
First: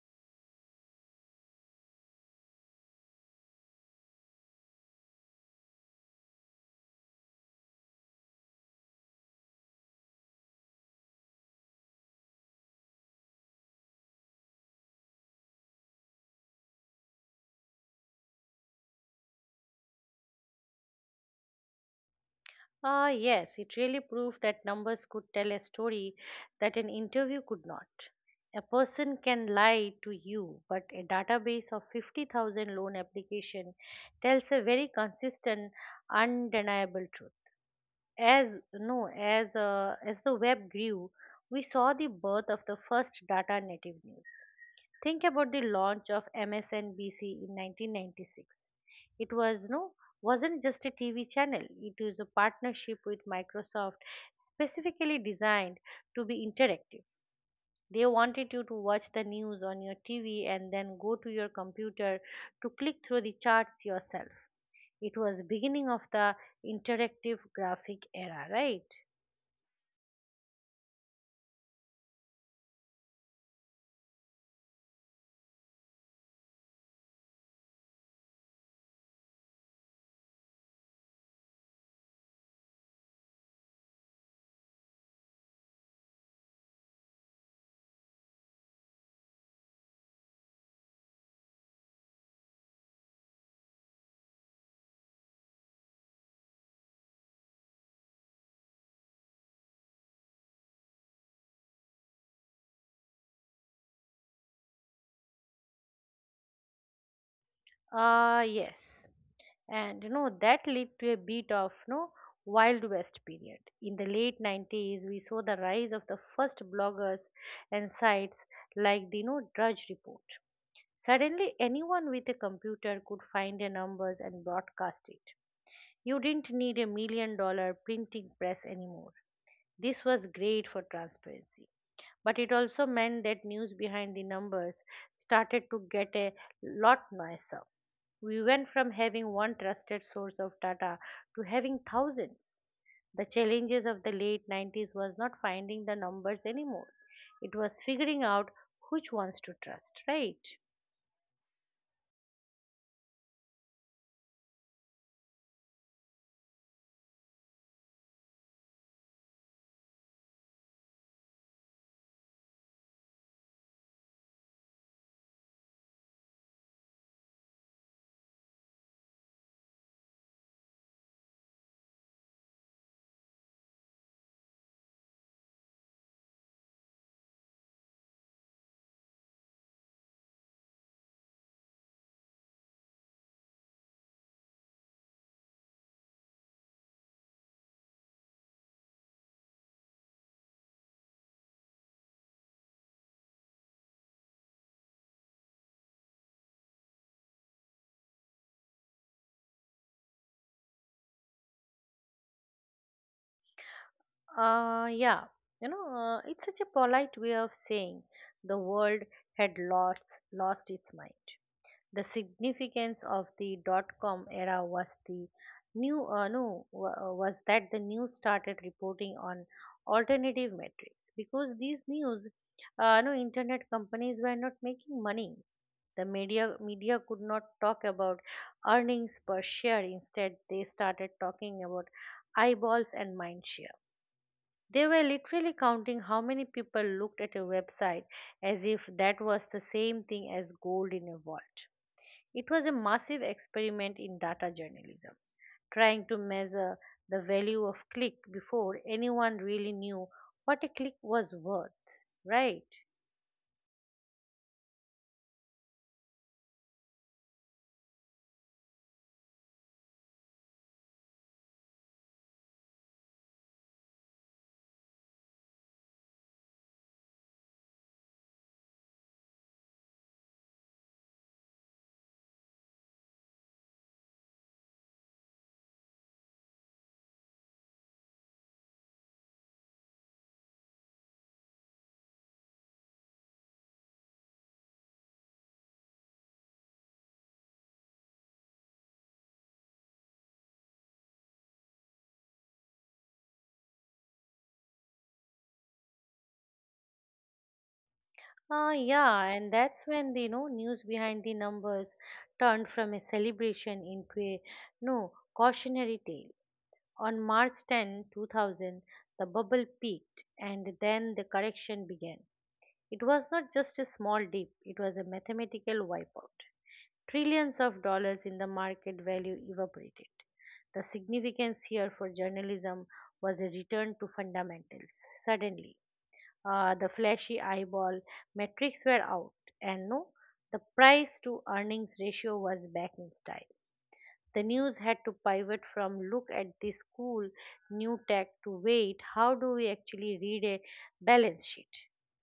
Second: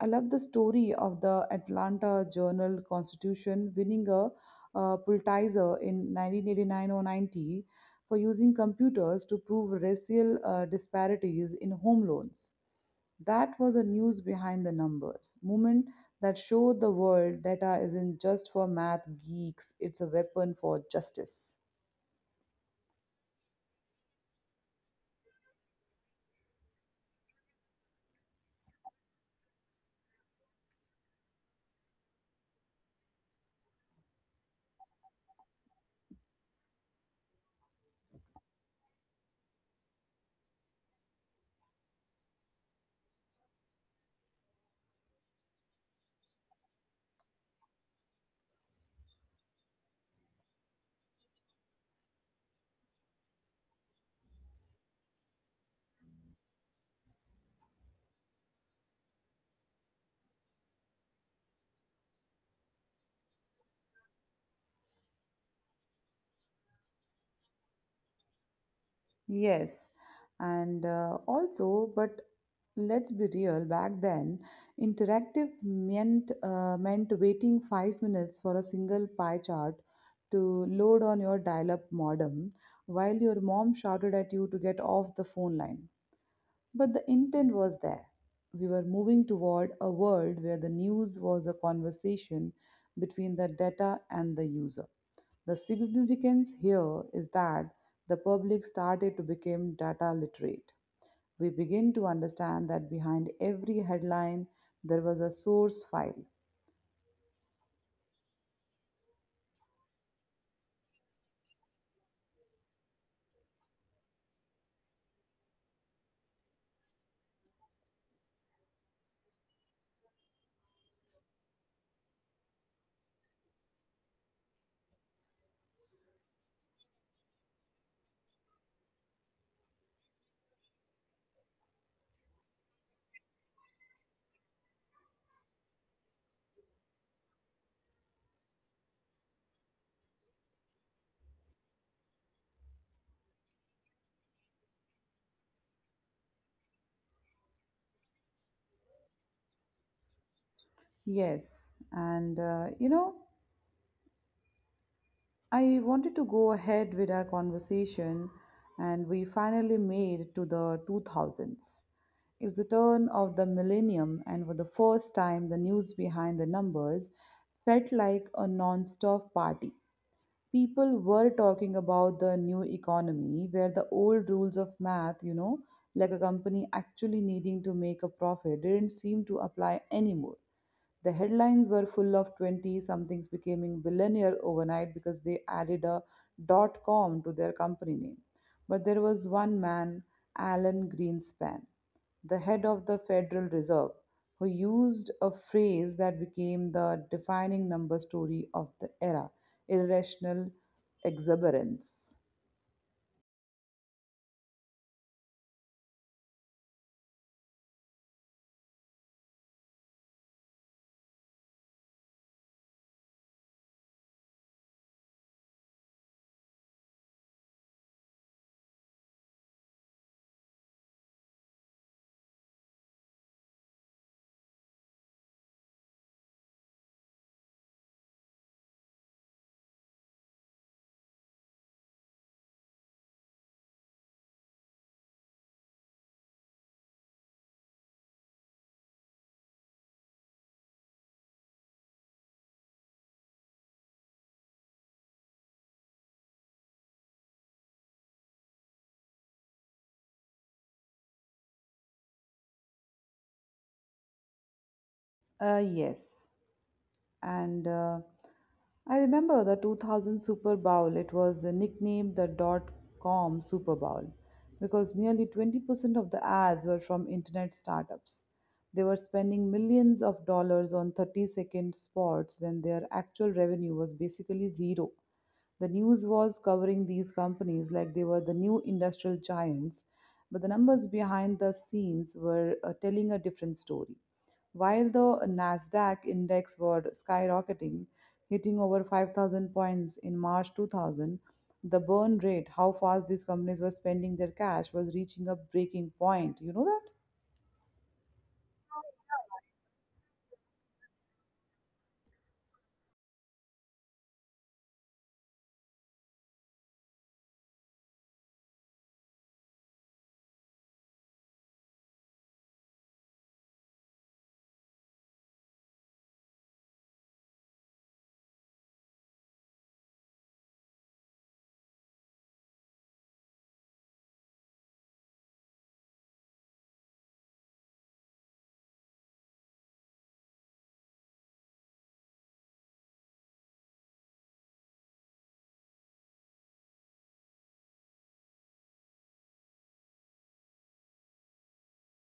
[SPEAKER 1] I love the story of the Atlanta Journal Constitution winning a Pulitzer in 1989 or 90 for using computers to prove racial disparities in home loans. That was a news behind the numbers movement that showed the world data isn't just for math geeks, it's a weapon for justice.
[SPEAKER 2] Ah, yes, it really proved that numbers could tell a story that an interview could not. A person can lie to you, but a database of 50,000 loan application tells a very consistent undeniable truth. As no as uh, as the web grew, we saw the birth of the first data native news. Think about the launch of MSNBC in 1996. It wasn't just a TV channel. It was a partnership with Microsoft specifically designed to be interactive. They wanted you to watch the news on your TV and then go to your computer to click through the charts yourself. It was beginning of the interactive graphic era, right?
[SPEAKER 1] Yes, and also, but let's be real, back then, interactive meant meant waiting 5 minutes for a single pie chart to load on your dial-up modem while your mom shouted at you to get off the phone line. But the intent was there. We were moving toward a world where the news was a conversation between the data and the user. The significance here is that the public started to become data literate. We begin to understand that behind every headline there was a source file.
[SPEAKER 2] Ah, yes. And that led to a bit of wild west period in the late 90s. We saw the rise of the first bloggers and sites like the drudge report. Suddenly anyone with a computer could find the numbers and broadcast it. You didn't need a $1 million printing press anymore. This was great for transparency, but it also meant that news behind the numbers started to get a lot nicer. We went from having one trusted source of data to having thousands. The challenges of the late 90s was not finding the numbers anymore. It was figuring out which ones to trust, right?
[SPEAKER 1] Yes, and I wanted to go ahead with our conversation, and we finally made to the 2000s. It's the turn of the millennium, and for the first time, the news behind the numbers felt like a non stop party. People were talking about the new economy where the old rules of math, like a company actually needing to make a profit, didn't seem to apply anymore. The headlines were full of 20 somethings becoming billionaire overnight because they added .com to their company name. But there was one man, Alan Greenspan, the head of the Federal Reserve, who used a phrase that became the defining number story of the era: irrational exuberance.
[SPEAKER 2] Yeah, it's such a polite way of saying the world had lost its mind. The significance of .com era was the new no wa- was that the news started reporting on alternative metrics because these news no internet companies were not making money. The media could not talk about earnings per share. Instead, they started talking about eyeballs and mind share. They were literally counting how many people looked at a website as if that was the same thing as gold in a vault. It was a massive experiment in data journalism, trying to measure the value of click before anyone really knew what a click was worth. Right.
[SPEAKER 1] Yes. And I remember the 2000 Super Bowl, it was nicknamed the .com Super Bowl because nearly 20% of the ads were from internet startups. They were spending millions of dollars on 30-second spots when their actual revenue was basically zero. The news was covering these companies like they were the new industrial giants, but the numbers behind the scenes were telling a different story. While the Nasdaq index was skyrocketing, hitting over 5000 points in March 2000, the burn rate, how fast these companies were spending their cash was reaching a breaking point. You know that?
[SPEAKER 2] Yeah, and that's when the news behind the numbers turned from a celebration into a no cautionary tale. On March 10, 2000, the bubble peaked, and then the correction began. It was not just a small dip; it was a mathematical wipeout. Trillions of dollars in the market value evaporated. The significance here for journalism was a return to fundamentals. Suddenly, the flashy eyeball metrics were out, and no, the price to earnings ratio was back in style. The news had to pivot from look at this cool new tech to wait, how do we actually read a balance sheet,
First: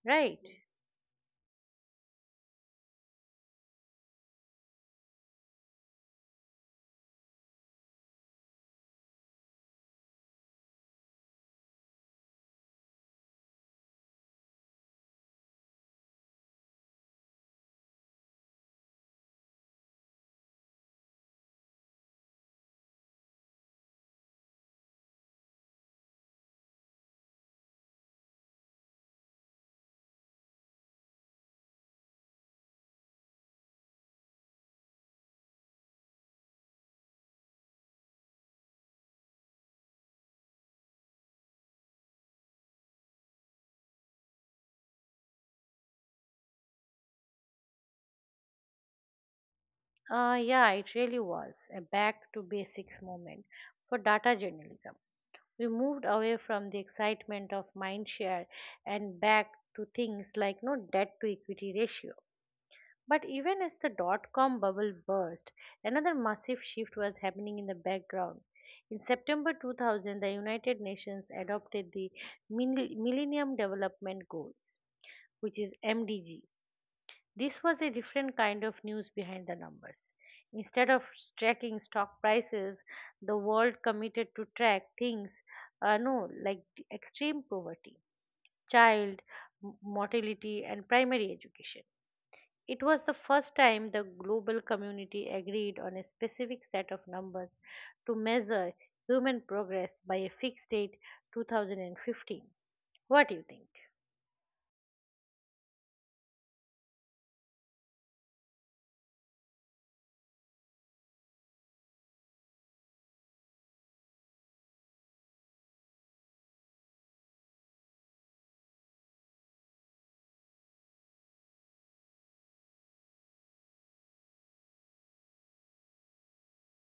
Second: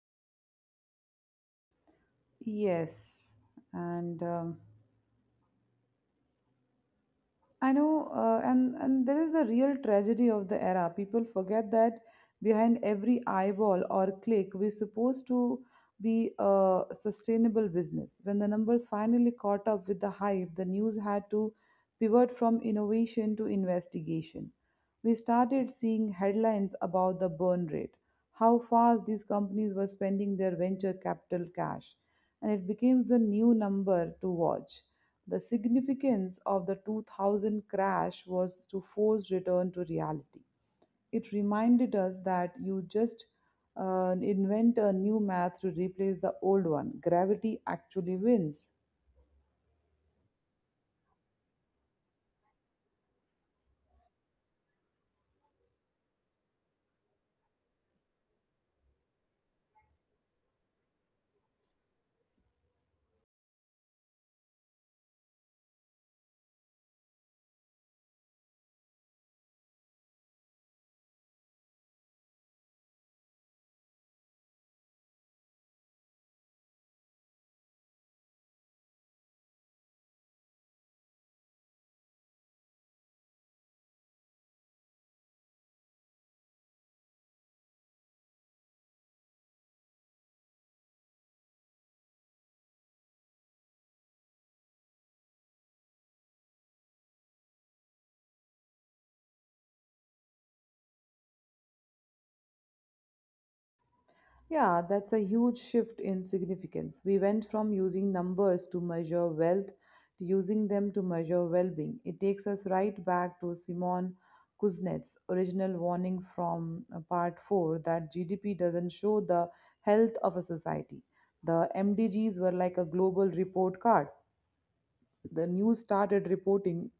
[SPEAKER 2] right?
[SPEAKER 1] Yes. And I know, and there is the real tragedy of the era. People forget that behind every eyeball or click, we're supposed to be a sustainable business. When the numbers finally caught up with the hype, the news had to pivot from innovation to investigation. We started seeing headlines about the burn rate, how fast these companies were spending their venture capital cash, and it became the new number to watch. The significance of the 2000 crash was to force return to reality. It reminded us that you just invent a new math to replace the old one. Gravity actually wins.
[SPEAKER 2] Yeah, it really was a back to basics moment for data journalism. We moved away from the excitement of mindshare and back to things like no debt to equity ratio. But even as .com bubble burst, another massive shift was happening in the background. In September 2000, the United Nations adopted the Millennium Development Goals, which is MDGs. This was a different kind of news behind the numbers. Instead of tracking stock prices, the world committed to track things, no, like the extreme poverty, child mortality, and primary education. It was the first time the global community agreed on a specific set of numbers to measure human progress by a fixed date, 2015. What do you think?
[SPEAKER 1] Yeah, that's a huge shift in significance. We went from using numbers to measure wealth to using them to measure well being. It takes us right back to Simon Kuznets' original warning from part 4 that GDP doesn't show the health of a society. The MDGs were like a global report card. The news started reporting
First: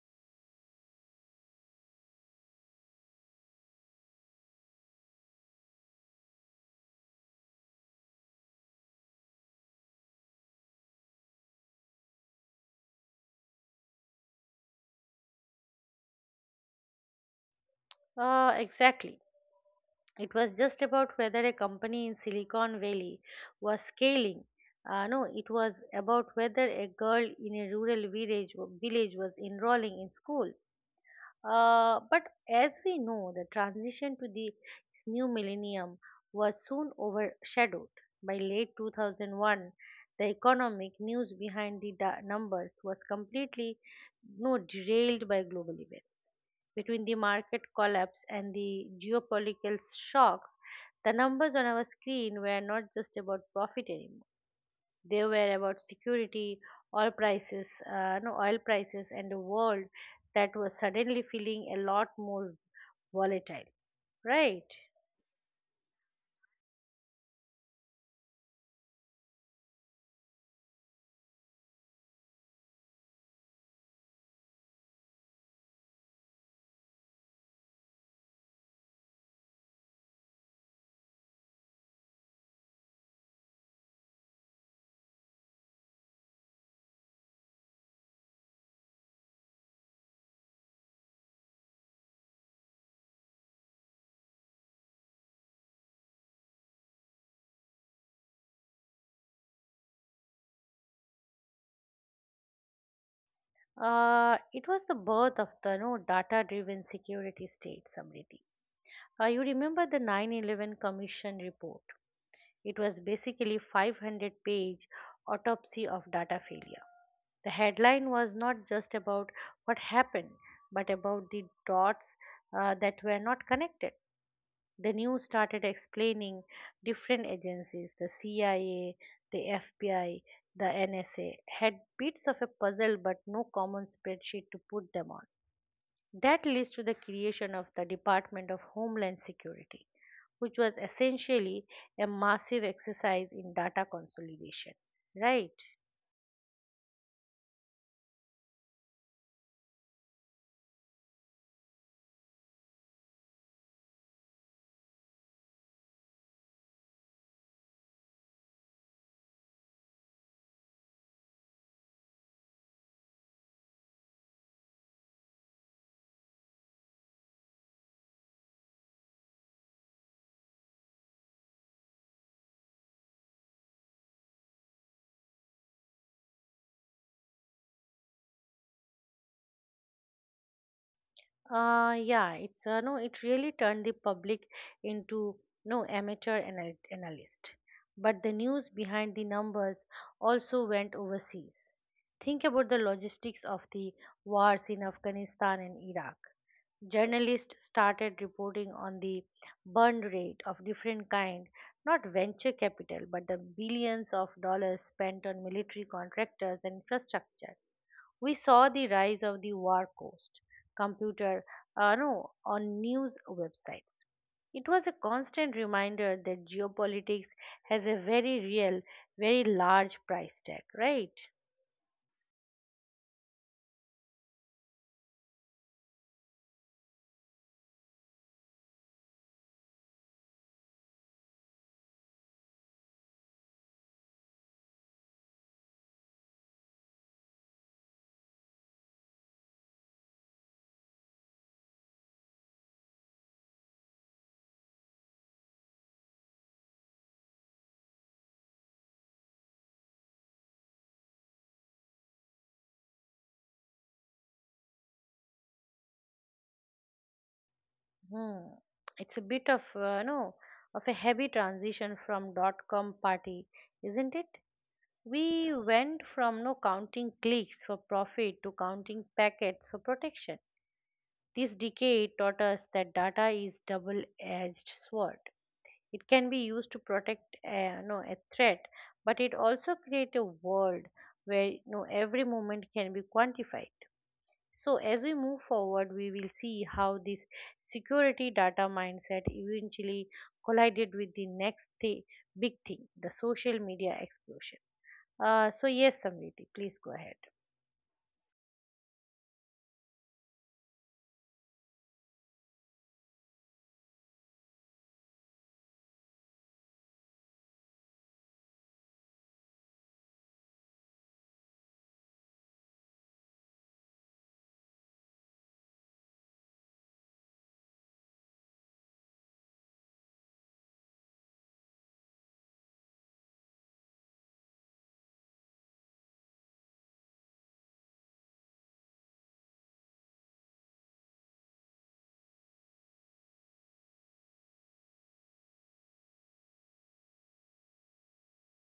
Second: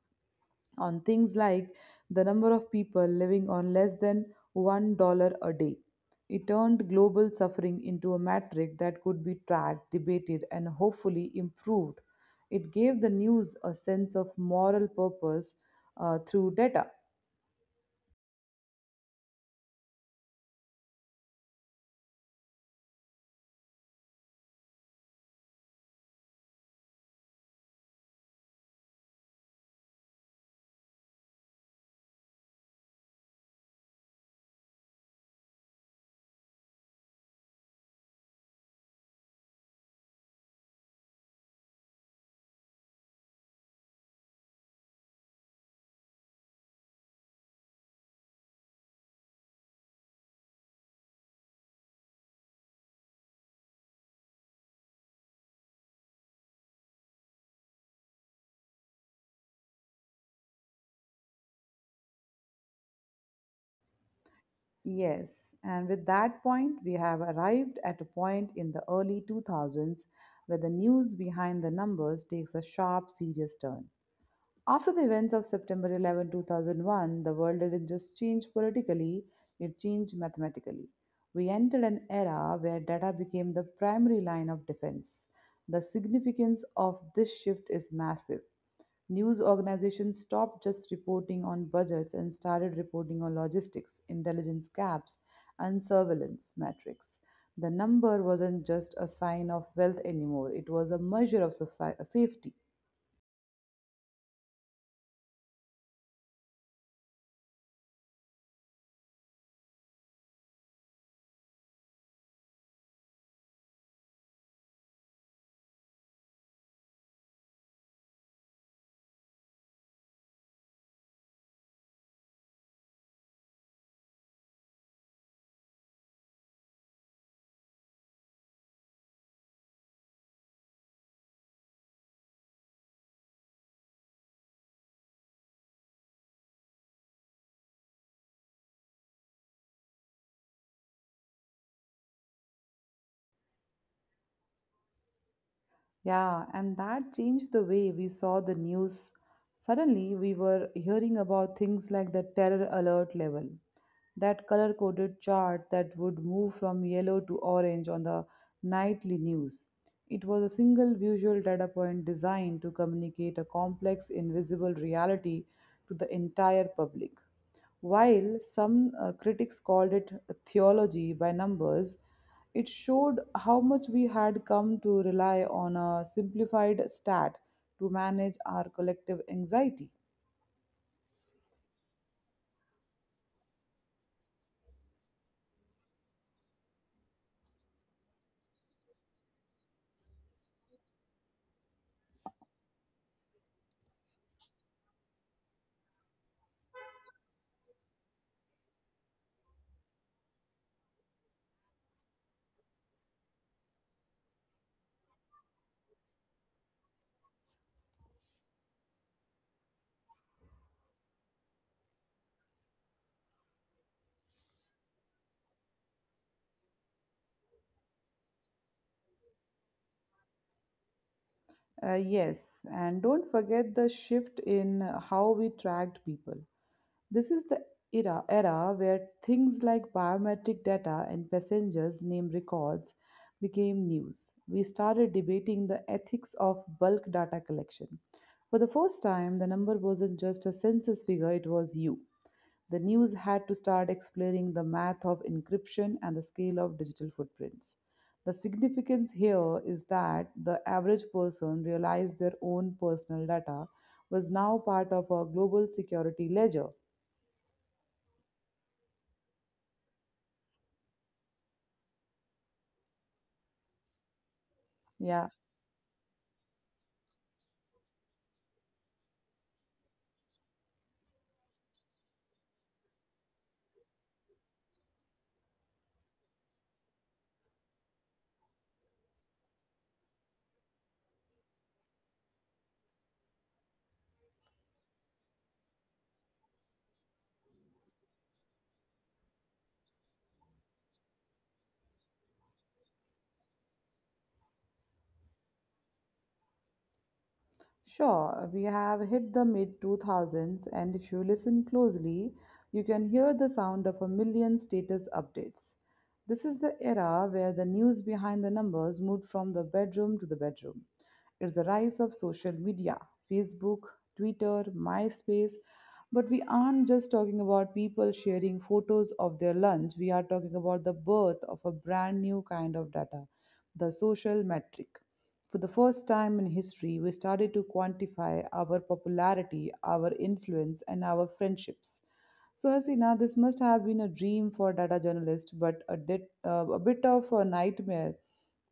[SPEAKER 1] on things like the number of people living on less than $1 a day. It turned global suffering into a metric that could be tracked, debated, and hopefully improved. It gave the news a sense of moral purpose through data.
[SPEAKER 2] Exactly. It was just about whether a company in Silicon Valley was scaling. No, it was about whether a girl in a rural village was enrolling in school. But as we know, the transition to the new millennium was soon overshadowed. By late 2001, the economic news behind the numbers was completely no, derailed by global events. Between the market collapse and the geopolitical shocks, the numbers on our screen were not just about profit anymore. They were about security, oil prices, no oil prices, and a world that was suddenly feeling a lot more volatile. Right.
[SPEAKER 1] Yes, and with that point, we have arrived at a point in the early 2000s where the news behind the numbers takes a sharp, serious turn. After the events of September 11, 2001, the world didn't just change politically, it changed mathematically. We entered an era where data became the primary line of defense. The significance of this shift is massive. News organizations stopped just reporting on budgets and started reporting on logistics, intelligence gaps, and surveillance metrics. The number wasn't just a sign of wealth anymore, it was a measure of safety.
[SPEAKER 2] It was the birth of the no data-driven security state, Samriti. You remember the 9/11 Commission report. It was basically 500-page autopsy of data failure. The headline was not just about what happened, but about the dots that were not connected. The news started explaining different agencies, the CIA, the FBI, the NSA, had bits of a puzzle but no common spreadsheet to put them on. That leads to the creation of the Department of Homeland Security, which was essentially a massive exercise in data consolidation, right?
[SPEAKER 1] Yeah, and that changed the way we saw the news. Suddenly, we were hearing about things like the terror alert level, that color coded chart that would move from yellow to orange on the nightly news. It was a single visual data point designed to communicate a complex, invisible reality to the entire public. While some critics called it theology by numbers, it showed how much we had come to rely on a simplified stat to manage our collective anxiety.
[SPEAKER 2] Yeah, it's no it really turned the public into no amateur analyst, but the news behind the numbers also went overseas. Think about the logistics of the wars in Afghanistan and Iraq. Journalists started reporting on the burn rate of different kind, not venture capital, but the billions of dollars spent on military contractors and infrastructure. We saw the rise of the war cost computer no, on news websites. It was a constant reminder that geopolitics has a very real, very large price tag, right?
[SPEAKER 1] Yes, and don't forget the shift in how we tracked people. This is the era where things like biometric data and passengers' name records became news. We started debating the ethics of bulk data collection. For the first time, the number wasn't just a census figure, it was you. The news had to start explaining the math of encryption and the scale of digital footprints. The significance here is that the average person realized their own personal data was now part of a global security ledger.
[SPEAKER 2] Hmm. It's a bit of no of a heavy transition from dot com party, isn't it?
[SPEAKER 1] Yeah,
[SPEAKER 2] We went from no counting clicks for profit to counting packets for protection. This decade taught us that data is double-edged sword. It can be used to protect no a threat, but it also creates a world where no every moment can be quantified. So, as we move forward, we will see how this security data mindset eventually collided with the next big thing, the social media explosion. So, yes, Samriti, please go ahead.
[SPEAKER 1] sure. We have hit the mid 2000s, and if you listen closely, you can hear the sound of a million status updates. This is the era where the news behind the numbers moved from the bedroom to the bedroom. It's the rise of social media: Facebook, Twitter, MySpace. But we aren't just talking about people sharing photos of their lunch, we are talking about the birth of a brand new kind of data, the social metric. For the first time in history, we started to quantify our popularity, our influence, and our friendships. So, Hasina, this must have been a dream for data journalists, but a bit of a nightmare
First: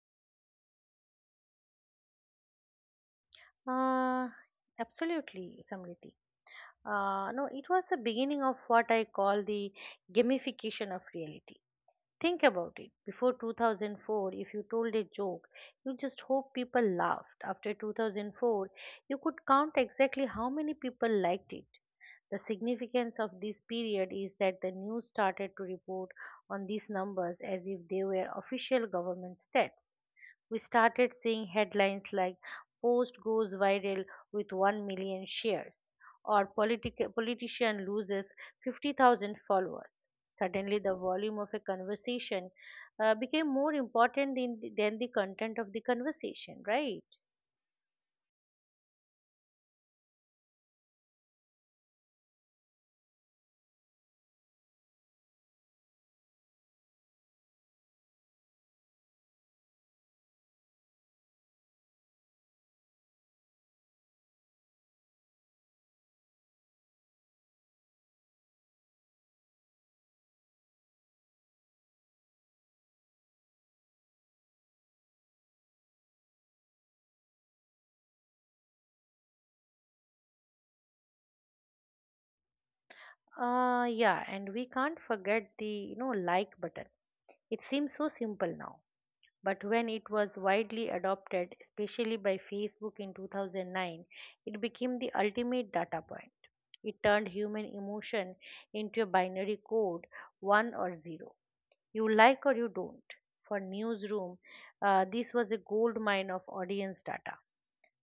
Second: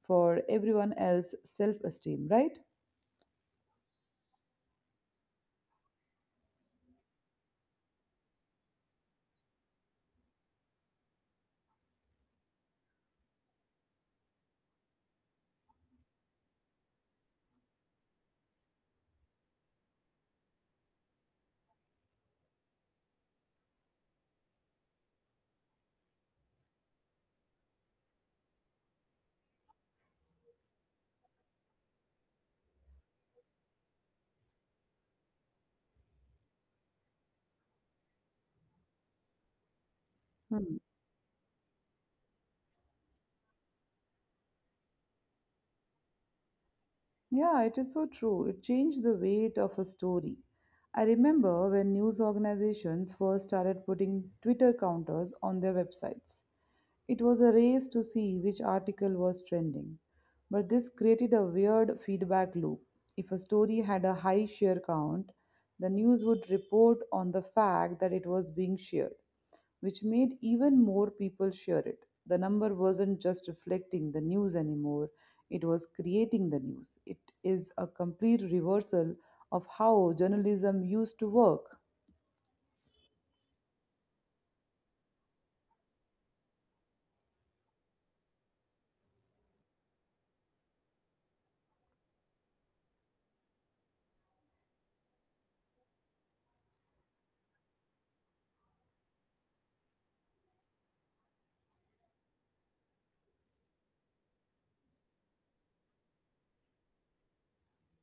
[SPEAKER 1] for everyone else's self esteem, right?
[SPEAKER 2] Uh, Absolutely, Samriti. No, It was the beginning of what I call the gamification of reality. Think about it. Before 2004, if you told a joke, you just hope people laughed. After 2004, you could count exactly how many people liked it. The significance of this period is that the news started to report on these numbers as if they were official government stats. We started seeing headlines like post goes viral with 1 million shares, or politician loses 50,000 followers.
[SPEAKER 1] Hmm.
[SPEAKER 2] Suddenly, the volume of a conversation became more important than the content of the conversation, right?
[SPEAKER 1] Yeah, it is so true. It changed the weight of a story. I remember when news organizations first started putting Twitter counters on their websites. It was a race to see which article was trending. But this created a weird feedback loop. If a story had a high share count, the news would report on the fact that it was being shared, which made even more people share it. The number wasn't just reflecting the news anymore, it was creating the news. It is a complete reversal of how journalism used to work.
[SPEAKER 2] Yeah, and we can't forget the like button. It seems so simple now, but when it was widely adopted, especially by Facebook in 2009, it became the ultimate data point. It turned human emotion into a binary code, 1 or 0. You like or you don't. For Newsroom, this was a gold mine of audience data.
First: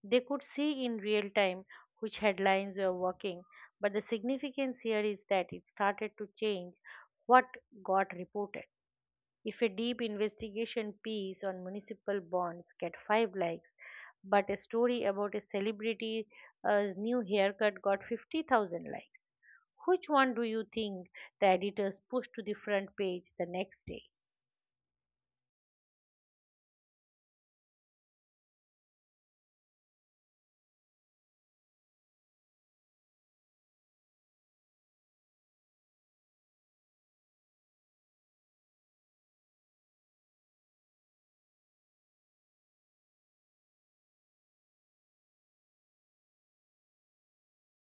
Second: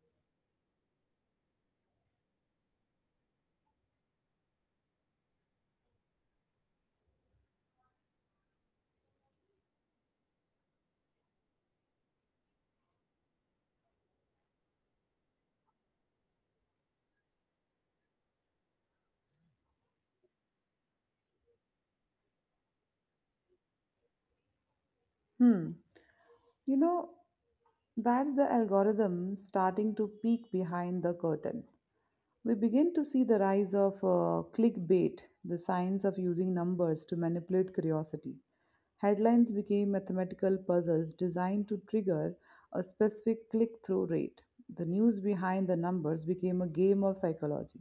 [SPEAKER 2] They could see in real time which headlines were working, but the significance here is that it started to change what got reported. If a deep investigation piece on municipal bonds get 5 likes, but a story about a celebrity's new haircut got 50,000 likes, which one do you think the editors push to the front page the next day?
[SPEAKER 1] Hmm. You know, that's the algorithm starting to peek behind the curtain. We begin to see the rise of clickbait, the science of using numbers to manipulate curiosity. Headlines became mathematical puzzles designed to trigger a specific click through rate. The news behind the numbers became a game of psychology.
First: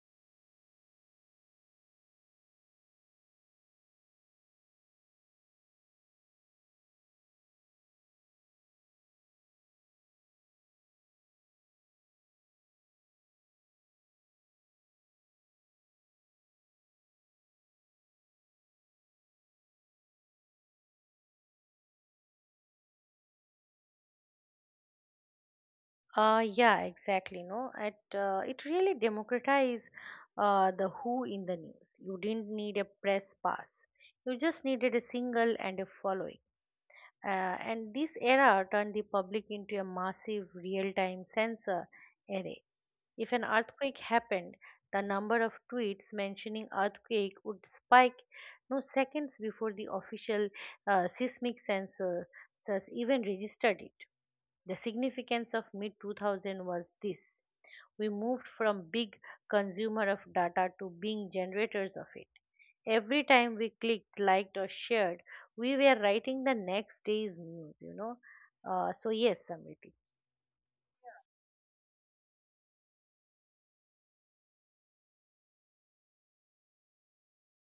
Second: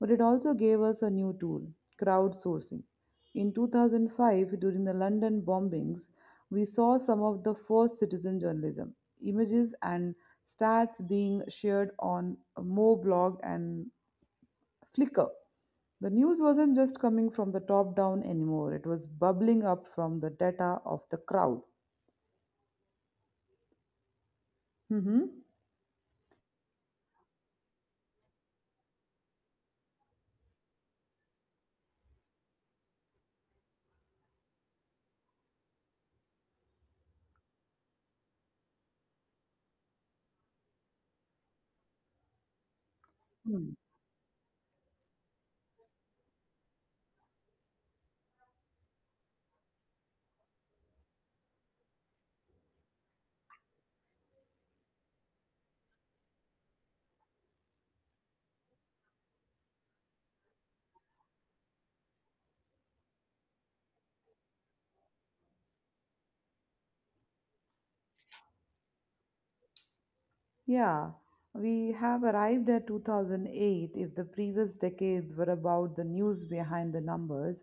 [SPEAKER 1] But it also gave us a new tool: crowdsourcing. In 2005, during the London bombings, we saw some of the first citizen journalism, images and stats being shared on Mo blog and Flickr. The news wasn't just coming from the top down anymore, it was bubbling up from the data of the crowd. Mhm.
[SPEAKER 2] Yeah, exactly. No, it really democratized the who in the news. You didn't need a press pass. You just needed a single and a following. And this error turned the public into a massive real time sensor array. If an earthquake happened, the number of tweets mentioning earthquake would spike no seconds before the official seismic sensors even registered it. The significance of mid 2000 was this. We moved from big consumer of data to being generators of it. Every time we clicked, liked, or shared, we were writing the next day's news. So, yes, Samriti.
[SPEAKER 1] Yeah, we have arrived at 2008. If the previous decades were about the news behind the numbers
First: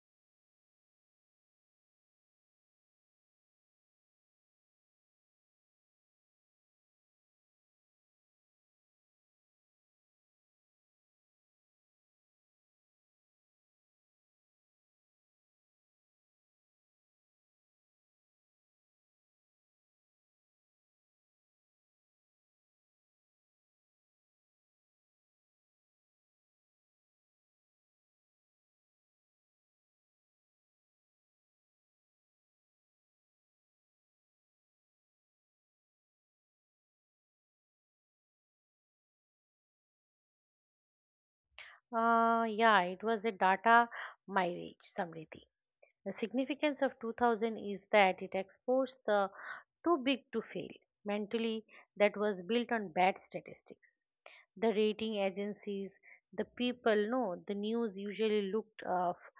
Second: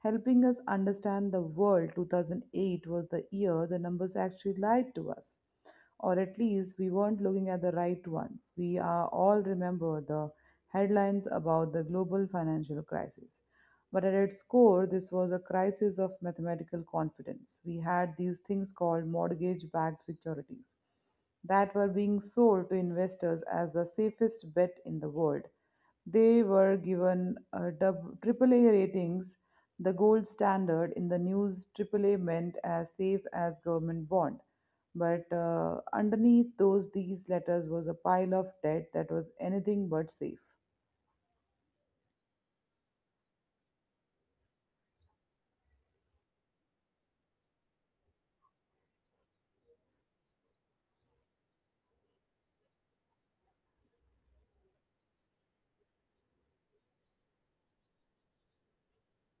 [SPEAKER 1] helping us understand the world, 2008 was the year the numbers actually lied to us. Or at least we weren't looking at the right ones. We are all remember the headlines about the global financial crisis. But at its core, this was a crisis of mathematical confidence. We had these things called mortgage backed securities that were being sold to investors as the safest bet in the world. They were given triple A ratings, the gold standard in the news. Triple A meant as safe as government bond, but underneath those these letters was a pile of debt that was anything but safe.
[SPEAKER 2] Yeah, it was a data mirage, Samriti. The significance of 2000 is that it exposed the too big to fail mentally that was built on bad statistics. The rating agencies, the people know the news usually looked f-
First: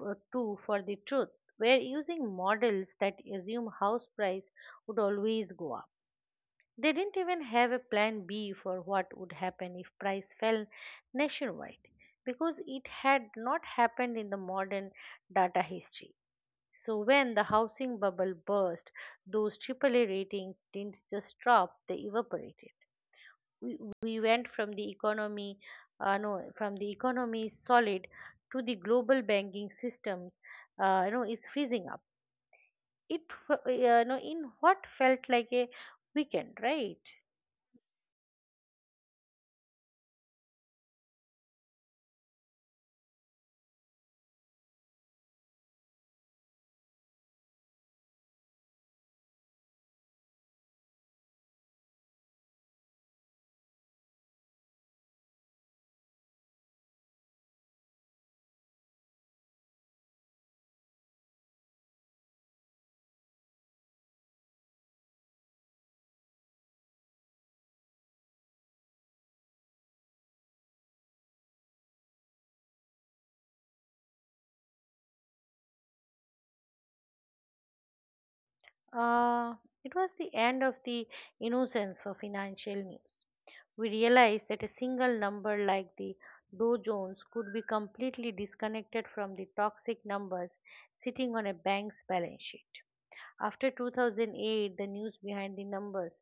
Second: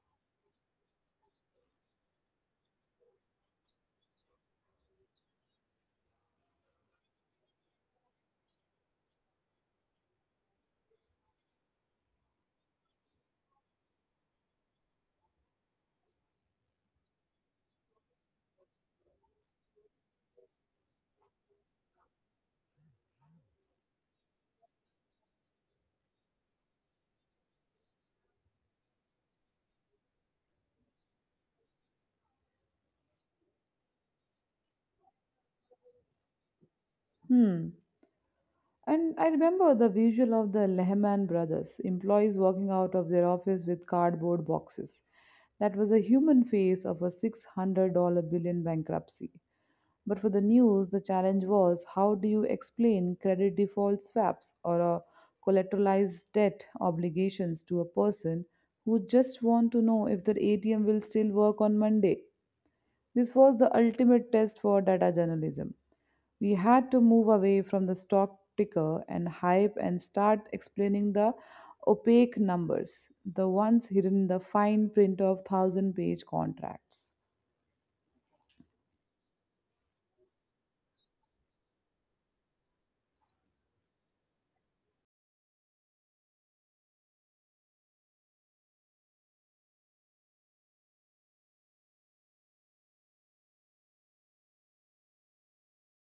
[SPEAKER 2] f- to for the truth, were using models that assume house price would always go up. They didn't even have a plan B for what would happen if price fell nationwide, because it had not happened in the modern data history. So when the housing bubble burst, those AAA ratings didn't just drop, they evaporated. We went from the economy no from the economy solid to the global banking system is freezing up. It in what felt like a weekend, right?
[SPEAKER 1] Hmm. And I remember the visual of the Lehman brothers, employees walking out of their office with cardboard boxes. That was a human face of a $600 billion bankruptcy. But for the news, the challenge was, how do you explain credit default swaps or a collateralized debt obligations to a person who just want to know if their ATM will still work on Monday? This was the ultimate test for data journalism. We had to move away from the stock ticker and hype and start explaining the opaque numbers, the ones hidden in the fine print of thousand page contracts.
[SPEAKER 2] uh, it was the end of the innocence for financial news. We realized that a single number like the Dow Jones could be completely disconnected from the toxic numbers sitting on a bank's balance sheet. After 2008, the news behind the numbers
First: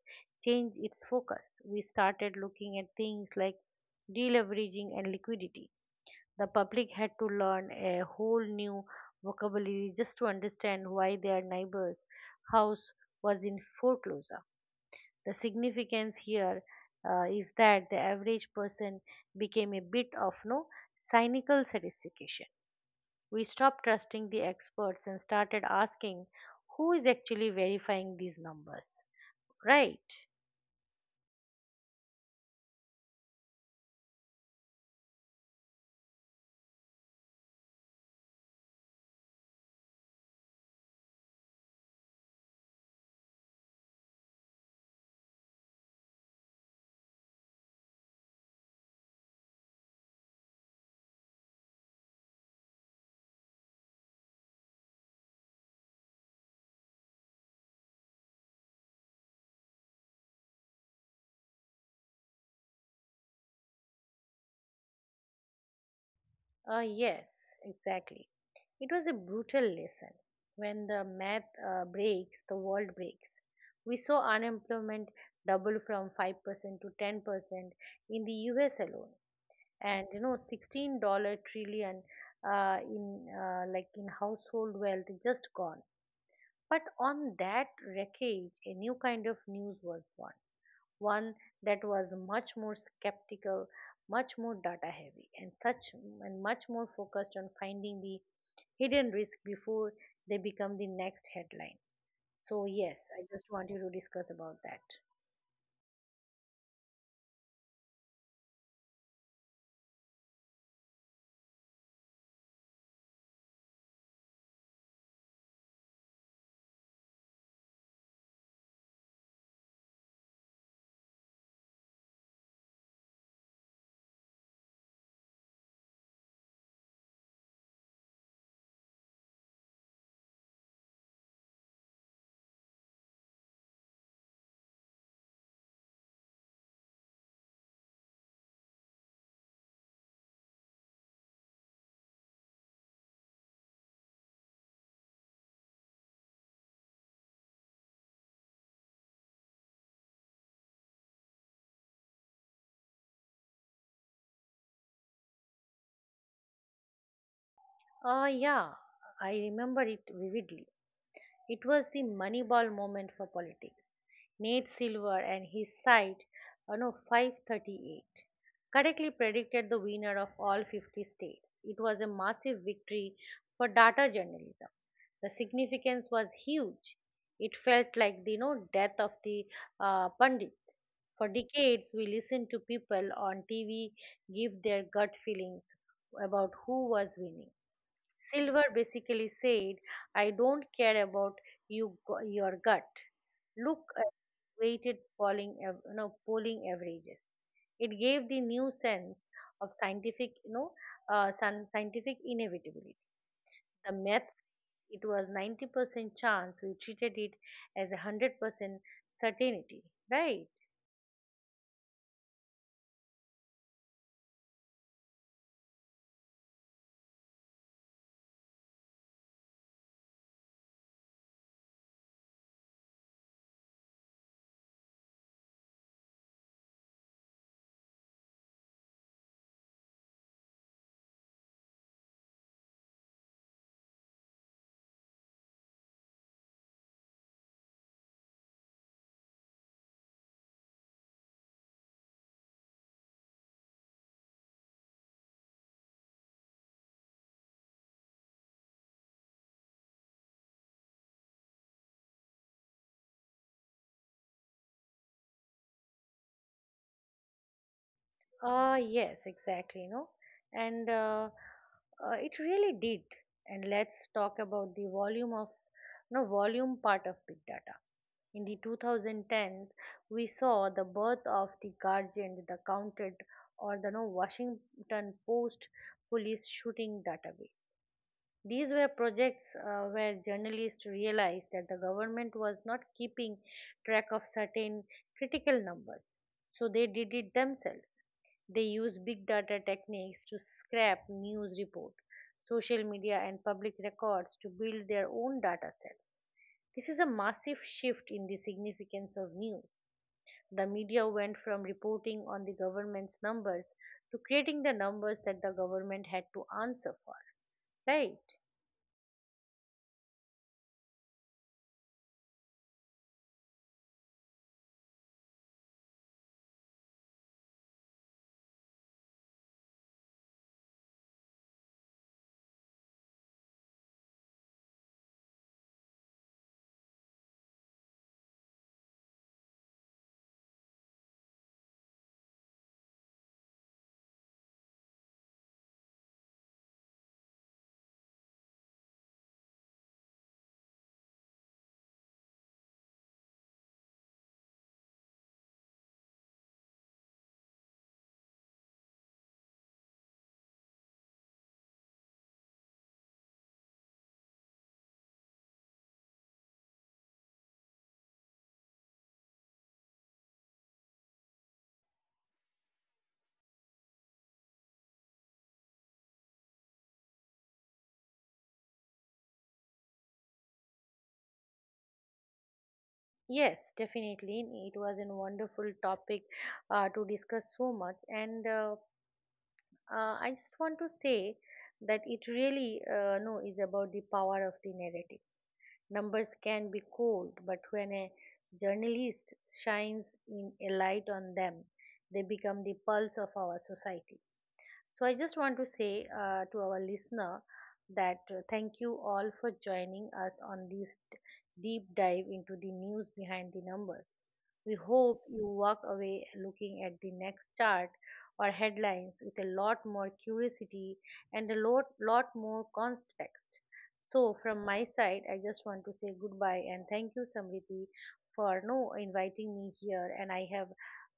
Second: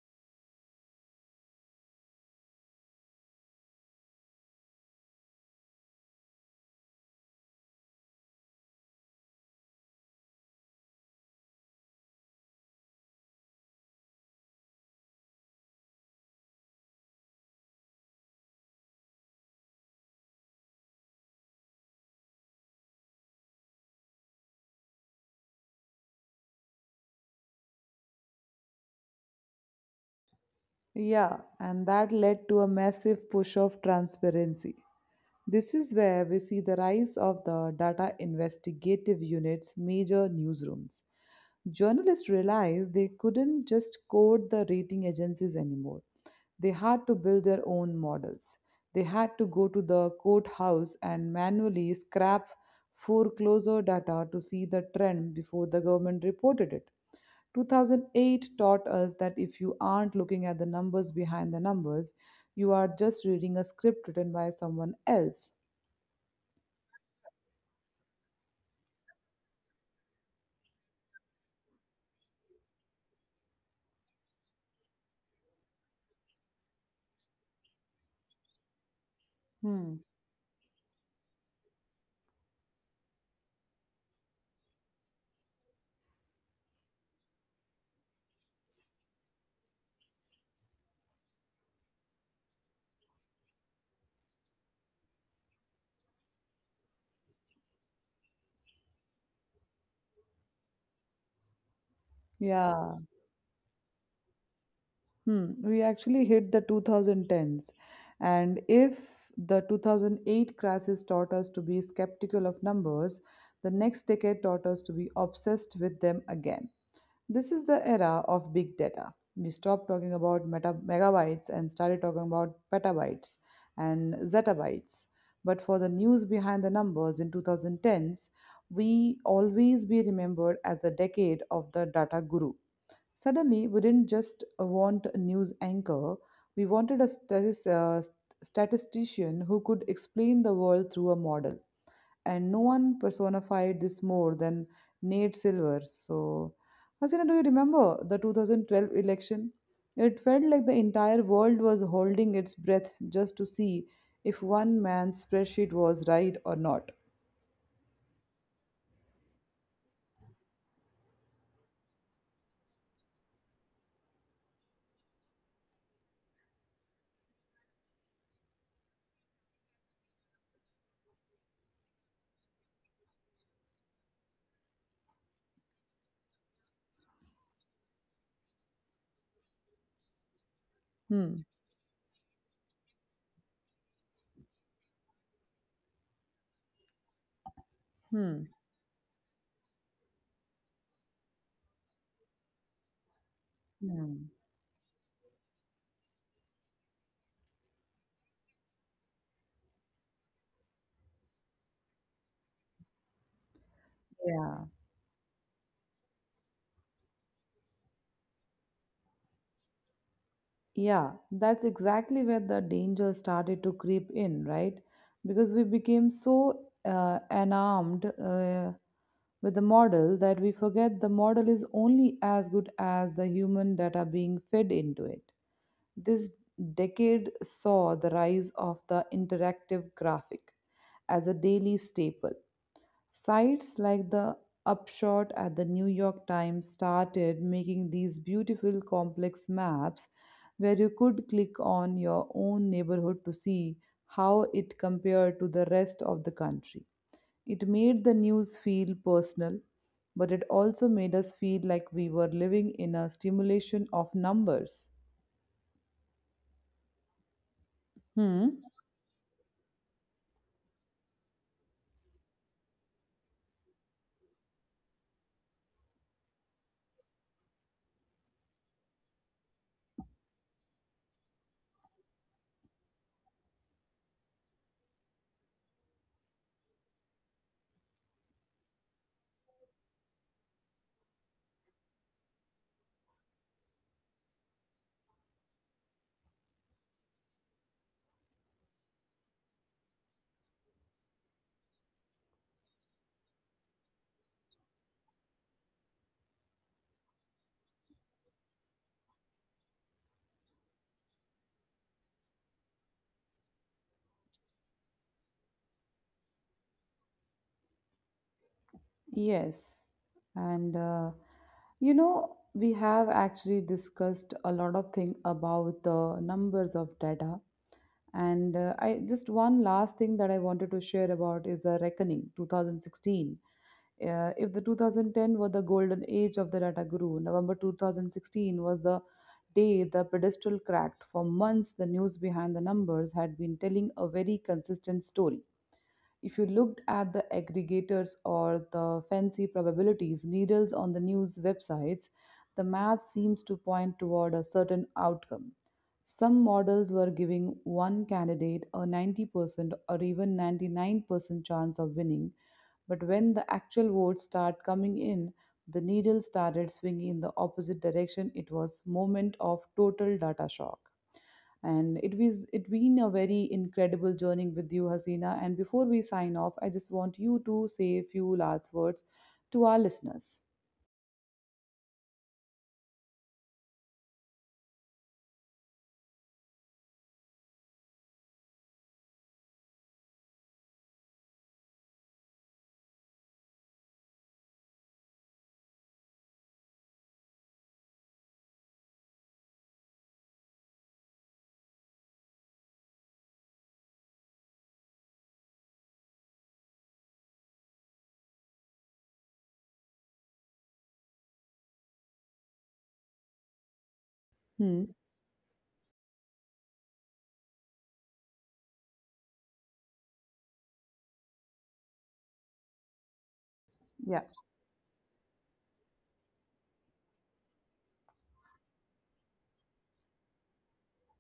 [SPEAKER 2] changed its focus. We started looking at things like deleveraging and liquidity. The public had to learn a whole new vocabulary just to understand why their neighbor's house was in foreclosure. The significance here is that the average person became a bit of no cynical satisfaction. We stopped trusting the experts and started asking who is actually verifying these numbers. Right.
[SPEAKER 1] Yeah, and that led to a massive push of transparency. This is where we see the rise of the data investigative units, major newsrooms. Journalists realized they couldn't just code the rating agencies anymore. They had to build their own models. They had to go to the courthouse and manually scrap foreclosure data to see the trend before the government reported it. 2008 taught us that if you aren't looking at the numbers behind the numbers, you are just reading a script written by someone else.
[SPEAKER 2] Yes, exactly. It was a brutal lesson. When the math breaks, the world breaks. We saw unemployment double from 5% to 10% in the US alone,
[SPEAKER 1] Hmm.
[SPEAKER 2] and you know, sixteen trillion, in like in household wealth just gone. But on that wreckage, a new kind of news was born. One that was much more skeptical, much more data heavy, and much more focused on finding the hidden risk before they become the next headline. So
[SPEAKER 1] Yeah.
[SPEAKER 2] yes, I just want you to discuss about that.
[SPEAKER 1] Hmm. We actually hit the 2010s. And if the 2008 crisis taught us to be skeptical of numbers, the next decade taught us to be obsessed with them again. This is the era of big data. We stopped talking about meta megabytes and started talking about petabytes and zettabytes. But for the news behind the numbers in 2010s, we always be remembered as the decade of the data guru. Suddenly, we didn't just want a news anchor, we wanted a statistician who could explain the world through a model. And no one personified this more than Nate Silver. So, Hasina, do you remember the 2012 election? It felt like the entire world was holding its breath just to see if one man's spreadsheet was right or not.
[SPEAKER 2] Yeah, I remember it vividly. It was the Moneyball moment for politics. Nate Silver and his site, no, 538, correctly predicted the winner of all 50 states. It was a massive victory for data journalism. The significance was huge. It felt like the death of the pundit. For
[SPEAKER 1] Hmm,
[SPEAKER 2] decades, we listened to people on TV give their gut feelings about who was winning.
[SPEAKER 1] hmm,
[SPEAKER 2] Silver basically said, I don't care about your gut. Look at
[SPEAKER 1] hmm.
[SPEAKER 2] weighted polling, polling averages. It gave the new sense of scientific, scientific inevitability. The math,
[SPEAKER 1] Yeah.
[SPEAKER 2] it was 90% chance. We treated it as a 100% certainty, right?
[SPEAKER 1] Yeah, that's exactly where the danger started to creep in, right? Because we became so enamored with the model that we forget the model is only as good as the human that are being fed into it. This decade saw the rise of the interactive graphic as a daily staple. Sites like the Upshot at the New York Times started making these beautiful complex maps where you could click on your own neighborhood to see how it compared to the rest of the country. It made the news feel personal, but it also made us feel like we were living in a stimulation of numbers. Hmm.
[SPEAKER 2] Yes, exactly, and it really did. And let's talk about the volume of, no, volume part of big data. In the 2010s, we saw the birth of the Guardian, the Counted, or the no, Washington Post police shooting database. These were projects where journalists realized that the government was not keeping track of certain critical numbers, so they did it themselves. They used big data techniques to scrap news reports, social media, and public records to build their own data sets. This is a massive shift in the significance of news. The media went from reporting on the government's numbers to creating the numbers that the government had to answer for. Right?
[SPEAKER 1] Yes. And you know, we have actually discussed a lot of thing about the numbers of data. And I just one last thing that I wanted to share about is the reckoning 2016. If the 2010 were the golden age of the data guru, November 2016 was the day the pedestal cracked. For months, the news behind the numbers had been telling a very consistent story. If you looked at the aggregators or the fancy probabilities needles on the news websites, the math seems to point toward a certain outcome. Some models were giving one candidate a 90% or even 99% chance of winning, but when the actual votes start coming in, the needle started swinging in the opposite direction. It was moment of total data shock. And it was it been a very incredible journey with you, Hasina. And before we sign off, I just want you to say a few last words to our listeners.
[SPEAKER 2] Yes, definitely. It was a wonderful topic to discuss so much, and I just want to say that it really no is about the power of the narrative. Numbers can be cold, but when a journalist shines in a light on them, they become the pulse of our society. So I just want to say to our listener that thank you all for joining us on this deep dive into the news behind the numbers. We
[SPEAKER 1] Hmm.
[SPEAKER 2] hope you walk away looking at the next chart or headlines with a lot more curiosity and a lot, lot more context.
[SPEAKER 1] Yeah.
[SPEAKER 2] So from my side, I just want to say goodbye and thank you, Samriti, for no inviting me here. And I have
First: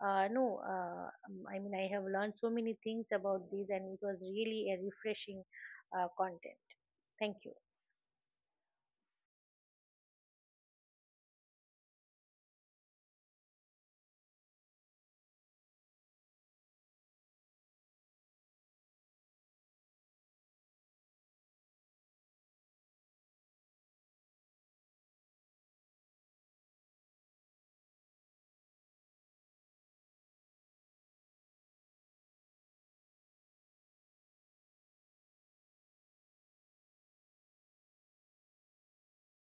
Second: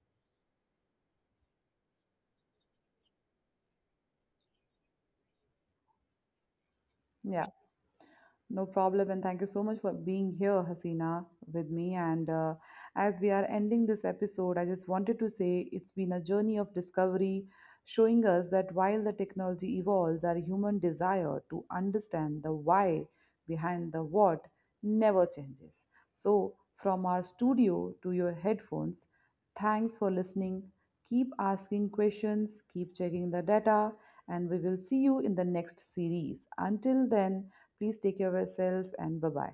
[SPEAKER 2] no, I mean, I have learned so many things about these, and it was really a refreshing content. Thank
[SPEAKER 1] Yeah.
[SPEAKER 2] you.
[SPEAKER 1] No problem, and thank you so much for being here, Hasina, with me. And as we are ending this episode, I just wanted to say it's been a journey of discovery, showing us that while the technology evolves, our human desire to understand the why behind the what never changes. So, from our studio to your headphones, thanks for listening. Keep asking questions, keep checking the data, and we will see you in the next series. Until then, please take care of yourself and bye bye.